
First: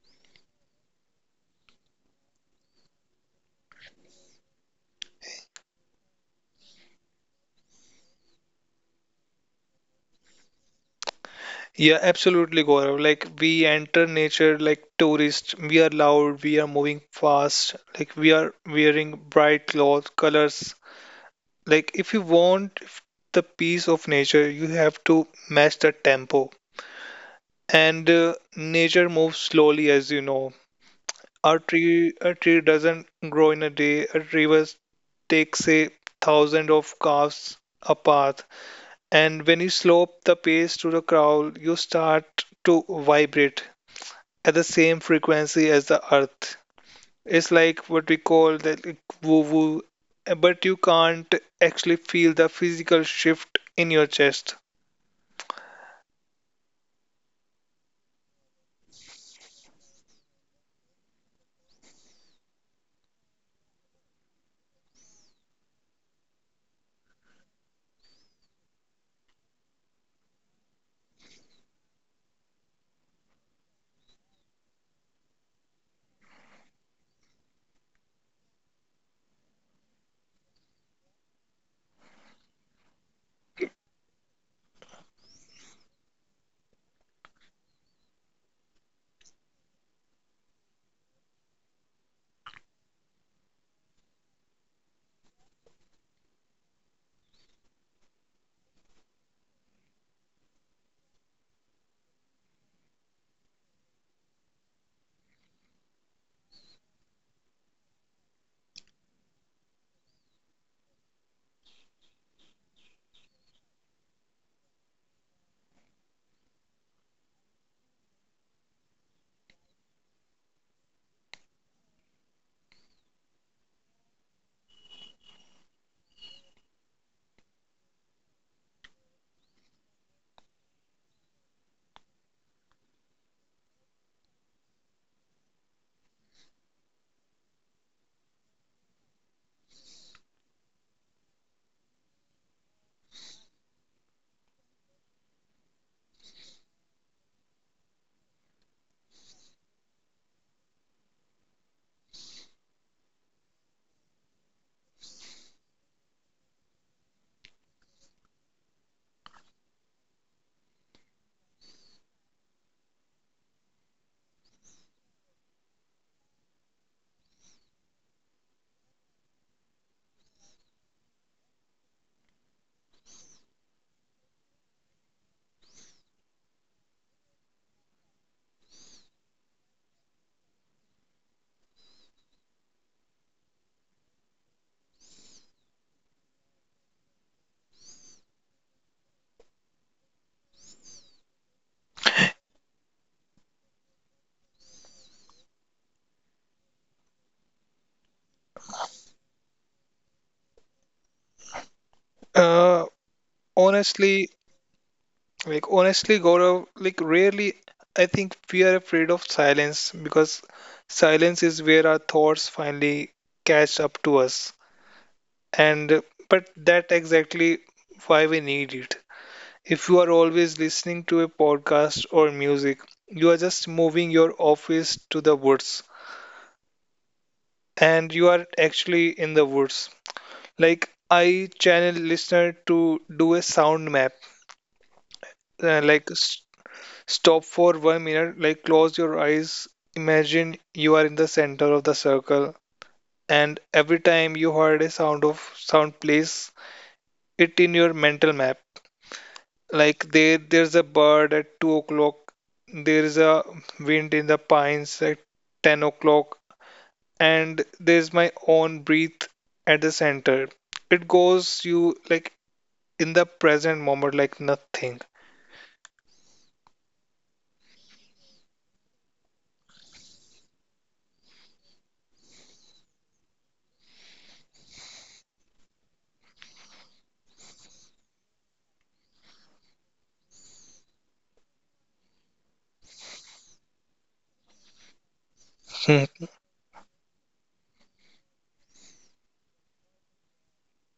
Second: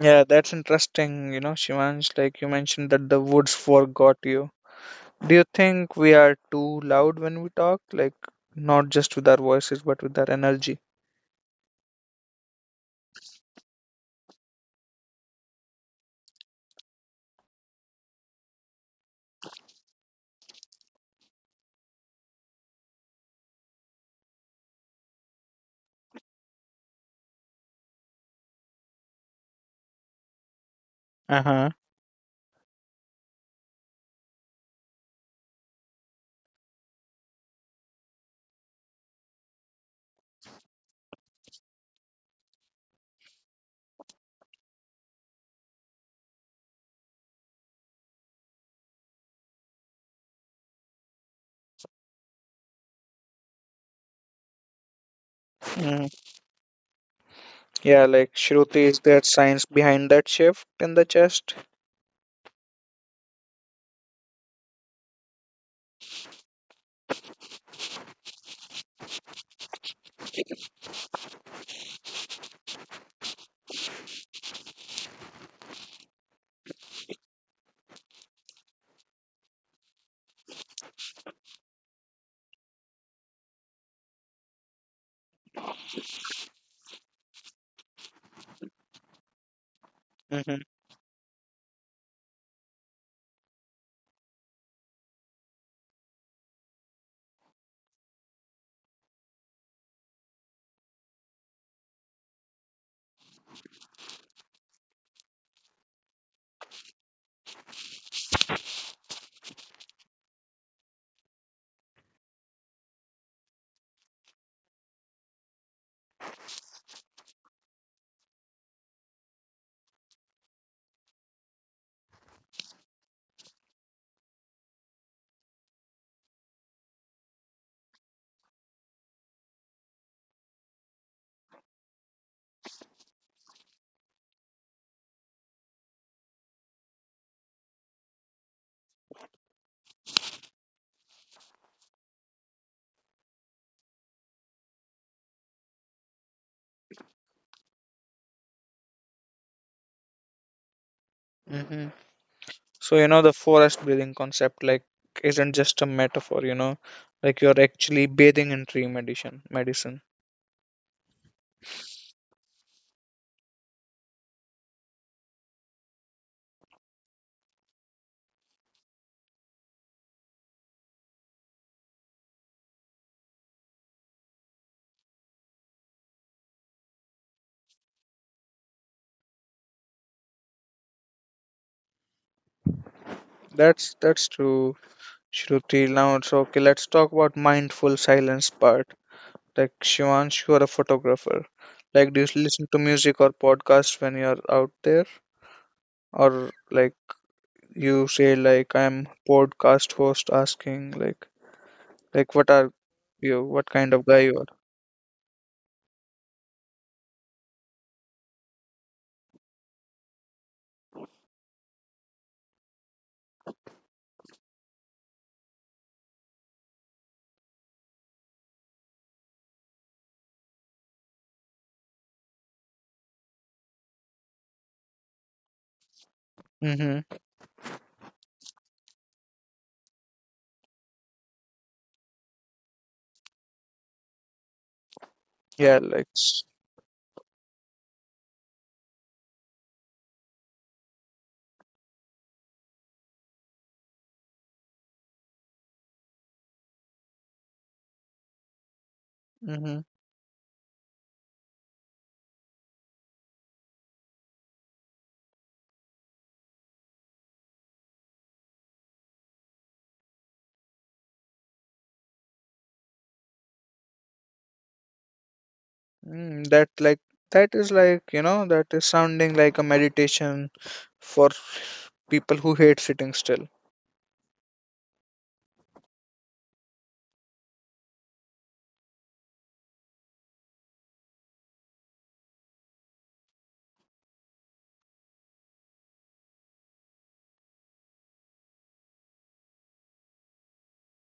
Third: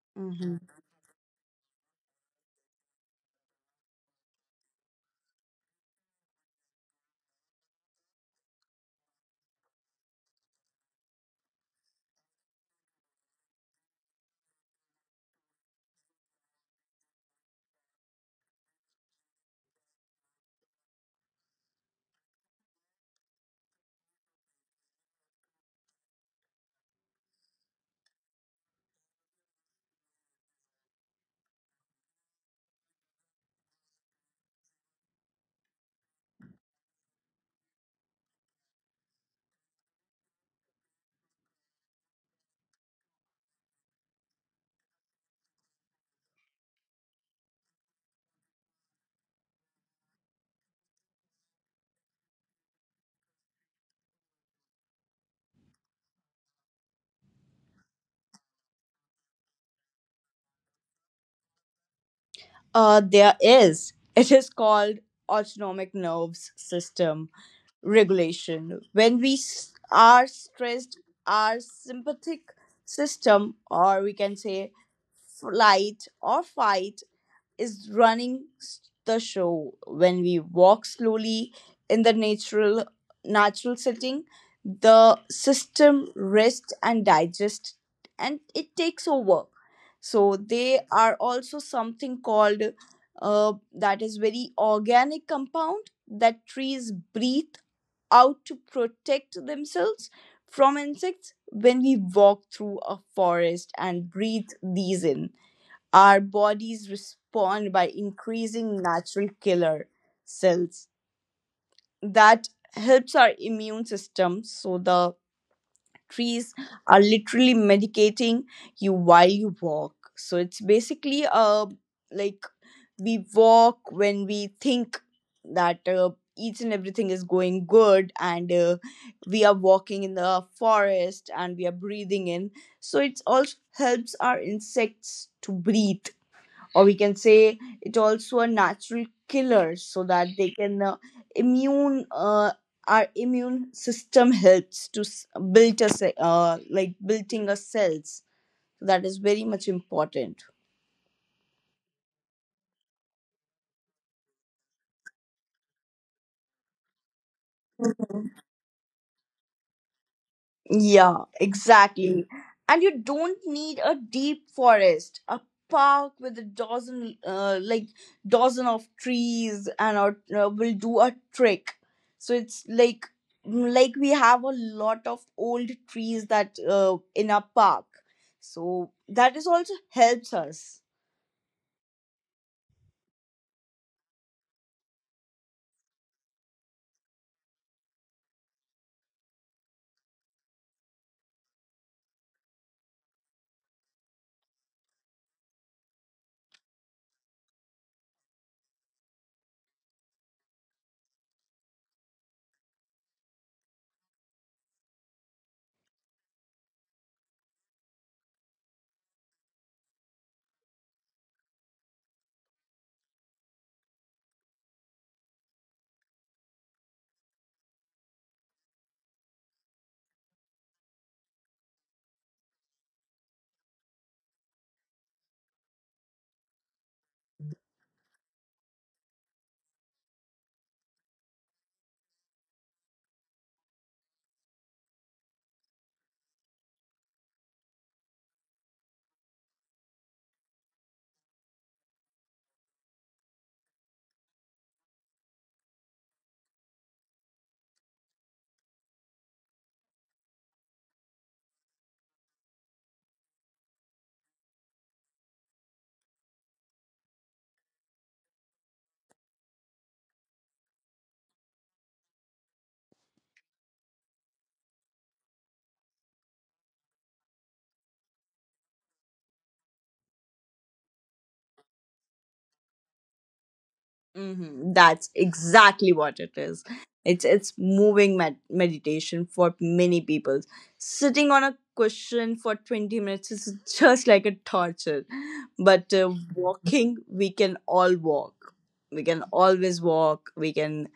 Speaker 1: Yeah, that's interesting. You know, Shivansh, like you mentioned that the woods forgot you. Do you think we are too loud when we talk? Like, not just with our voices, but with our energy.
Speaker 3: Yeah, absolutely, Gaurav. Like we enter nature like tourists. We are loud. We are moving fast. Like we are wearing bright clothes, colors. Like if you want the peace of nature, you have to match the tempo. And nature moves slowly, as you know.
Speaker 1: Uh huh.
Speaker 3: A tree doesn't grow in a day. A river takes a thousand of calves a path. And when you slope the pace to the crowd, you start to vibrate at the same frequency as the earth. It's like what we call the like, woo woo, but you can't actually feel the physical shift in your chest.
Speaker 1: Mm. Yeah, like, Shruti, is there science behind that shift in the chest?
Speaker 2: There is. It is called autonomic nerves system regulation. When we are stressed, our sympathetic system, or we can say flight or fight, is running the show. When we walk slowly in the natural setting, the system rests and digests, and it takes over. So
Speaker 1: Hmm.
Speaker 2: they are also something called, that is very organic compound that trees breathe out to protect themselves from insects. When we walk through a forest and breathe these in, our bodies respond by increasing natural killer cells that helps our immune system. So the trees are literally medicating you while you walk. So it's basically, like we walk when we think that, each and everything is going good, and we are walking in the forest and we are breathing in, so it also helps our insects to breathe, or we can say it also a natural killer, so that they can, immune, our immune system helps to build us, building our cells. So that is very much important.
Speaker 1: Hmm. So, you know, the forest breathing concept, like, isn't just a metaphor, you know, like you're actually bathing in tree medicine. Medicine.
Speaker 2: Yeah, exactly. And you don't need a deep forest, a park with a dozen, dozen of trees, and our, will do a trick. So it's like, mm, like we have a lot of old trees that, in our park. So that is also helps us.
Speaker 1: That's true, Shruti. Now, so okay, let's talk about mindful silence part. Like, Shivansh, you are a photographer. Like, do you listen to music or podcast when you're out there? Or like, you say, like, I'm podcast host asking, like, what are
Speaker 3: Uh,
Speaker 1: you? What kind of guy
Speaker 3: honestly,
Speaker 1: you are?
Speaker 3: like honestly, Gaurav, like rarely I think we are afraid of silence because silence is where our thoughts finally catch up to us. And but that exactly why we need it. If you are always listening to a podcast or music, you are just moving your office to the woods
Speaker 1: Mm-hmm.
Speaker 3: and you are actually in the woods. Like, I channel listener to do a sound map,
Speaker 1: Yeah,
Speaker 3: uh,
Speaker 1: like,
Speaker 3: like s- stop for 1 minute, like close your eyes. Imagine you are in the center of the circle, and every time you heard a sound of sound, place it in your mental map.
Speaker 1: mm-hmm.
Speaker 3: Like there's a bird at 2 o'clock. There is a wind in the pines at 10 o'clock, and there's my own breath at the center. It goes you like in the present moment, like nothing.
Speaker 1: Mm, that like, that is like, you know, that is sounding like a meditation for people who hate sitting still.
Speaker 2: Hmm. That's exactly what it is. It's moving meditation for many people. Sitting on a cushion for 20 minutes is just like a torture, but
Speaker 3: Hmm.
Speaker 2: walking, we can all walk. We can always walk. We can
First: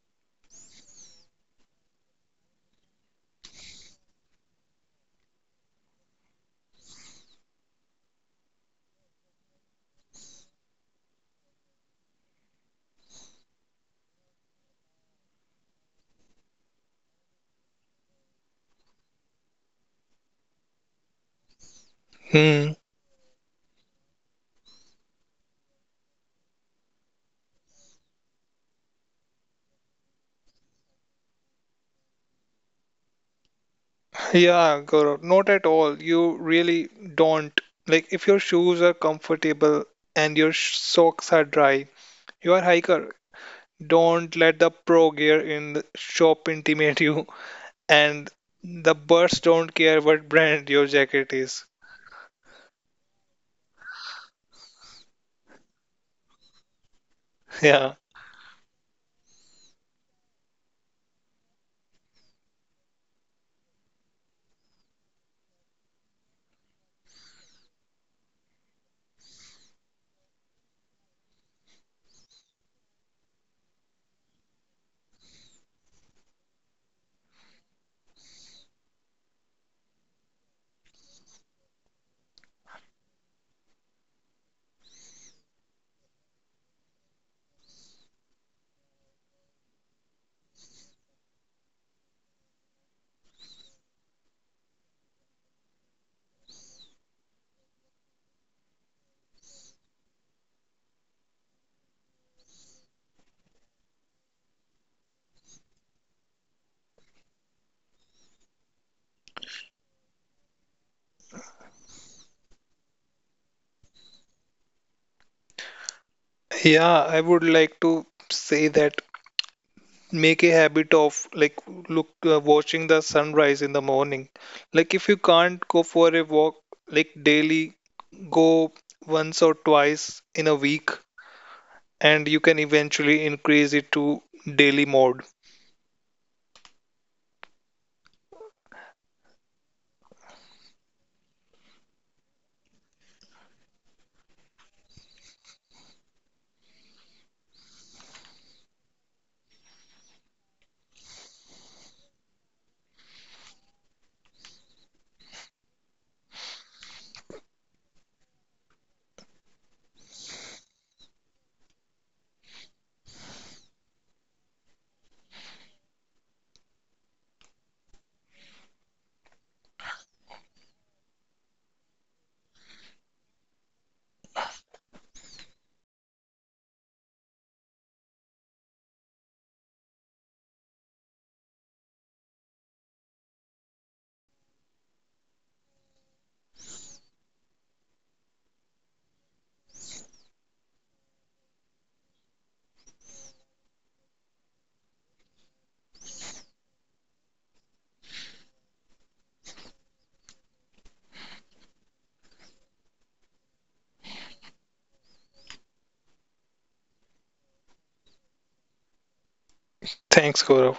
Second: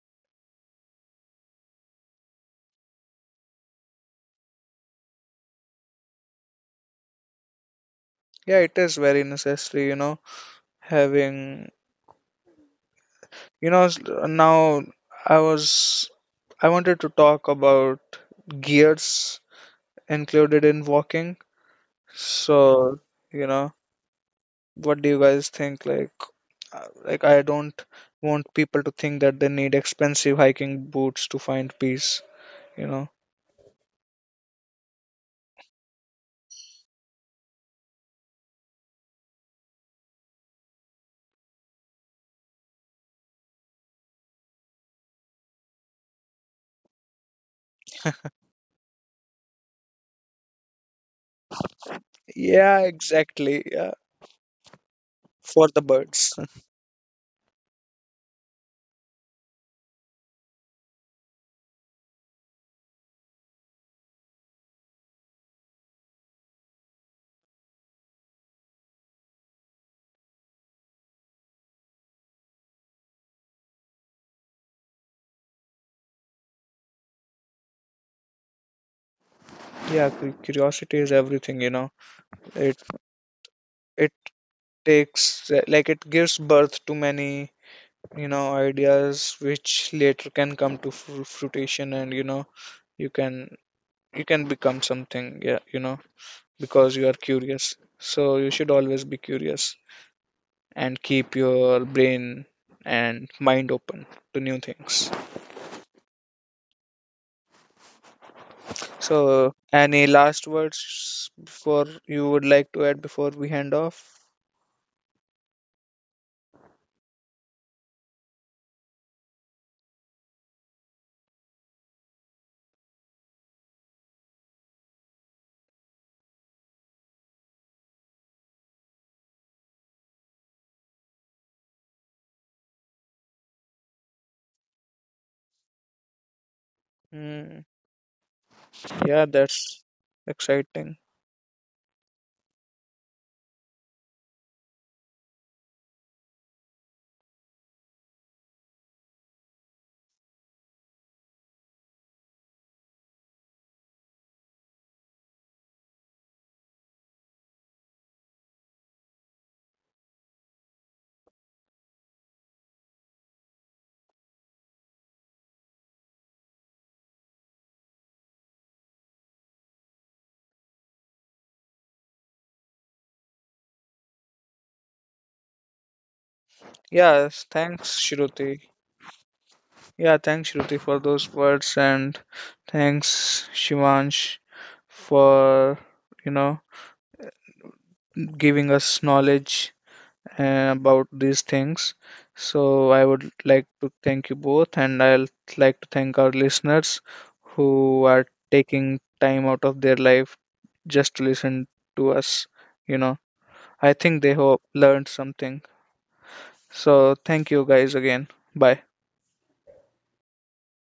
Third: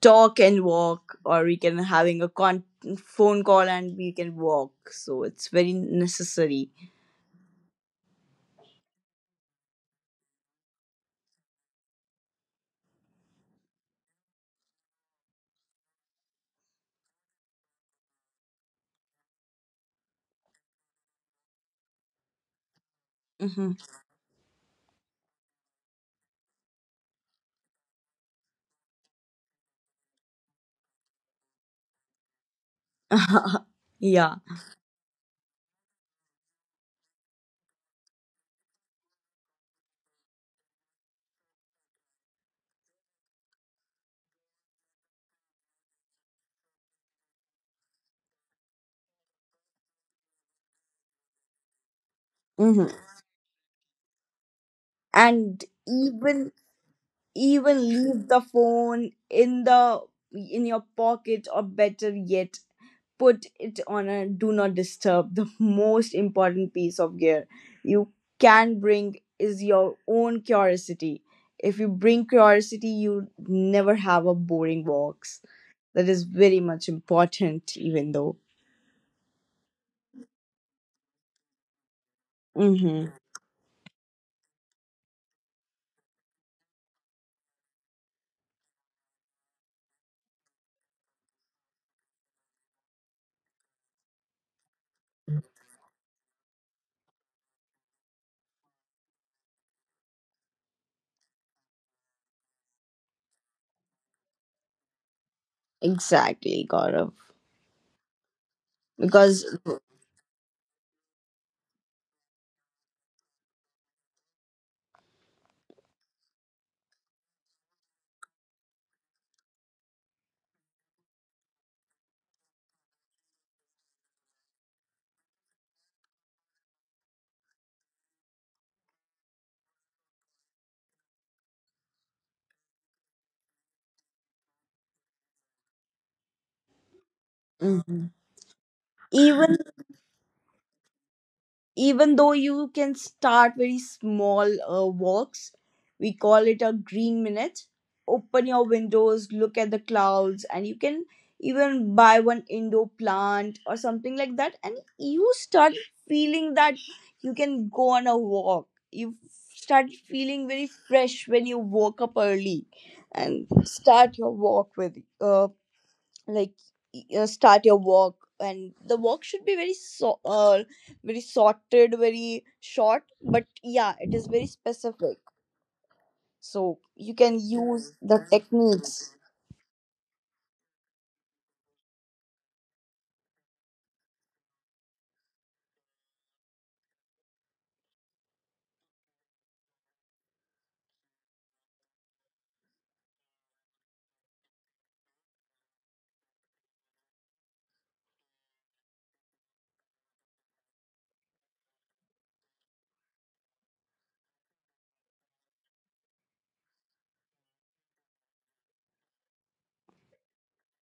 Speaker 2: talk and walk, or we can having a phone call and we can walk. So it's very necessary.
Speaker 1: Yeah, it is very necessary, you know, having, you know, now I was, I wanted to talk about gears included in walking.
Speaker 3: Hmm.
Speaker 1: So, you
Speaker 2: Hmm.
Speaker 1: know, what do you guys think? Like, like, I don't want people to think that they need expensive hiking boots to find peace, you know.
Speaker 2: Yeah.
Speaker 3: Yeah, Gaurav, not at all. You really don't. Like, if your shoes are comfortable and your socks are dry, you are hiker. Don't let the pro gear in the shop intimidate you. And the birds don't care what brand your jacket is.
Speaker 1: Yeah,
Speaker 2: Hmm.
Speaker 1: exactly. Yeah,
Speaker 2: And
Speaker 1: for the birds.
Speaker 2: even, even
Speaker 3: Yeah.
Speaker 2: leave the phone in the, in your pocket, or better yet, put it on a do not disturb. The most important piece of gear you can bring is your own curiosity. If you bring curiosity, you never have a boring walks. That is very much important, even though.
Speaker 1: Yeah, curiosity is everything, you know. It
Speaker 2: Mm-hmm.
Speaker 1: it takes, like, it gives birth to many, you know, ideas which later can come to fruition, and you know, you can you can become something, yeah, you know, because you are curious. So you should always be curious and keep your brain and mind open to new things.
Speaker 2: Exactly, Gaurav, because.
Speaker 1: So any last words before you would like to add before we hand off?
Speaker 3: Yeah, I would like to say that make a habit of like look watching the sunrise in the morning. Like if you can't go for a walk like daily, go once or twice in a week and you can eventually increase it to daily mode.
Speaker 1: Mm,
Speaker 2: Mhm.
Speaker 1: yeah,
Speaker 2: Even,
Speaker 1: that's exciting.
Speaker 2: even though you can start very small, walks, we call it a green minute. Open your windows, look at the clouds, and you can even buy one indoor plant or something like that, and you start feeling that you can go on a walk. You start feeling very fresh when you woke up early and start your walk with, uh, like start your walk, and the walk should be very so, very sorted, very short, but yeah, it is very specific, so you can
Speaker 1: Yes,
Speaker 2: use
Speaker 1: thanks,
Speaker 2: the
Speaker 1: Shruti.
Speaker 2: techniques.
Speaker 1: Yeah, thanks, Shruti, for those words, and thanks, Shivansh, for, you know, giving us knowledge about these things. So I would like to thank you both, and I'll like to thank our listeners who are taking time out of their life just to listen to us, you know. I think they hope learned something. So thank you guys again. Bye.
Speaker 3: Thanks, Gaurav.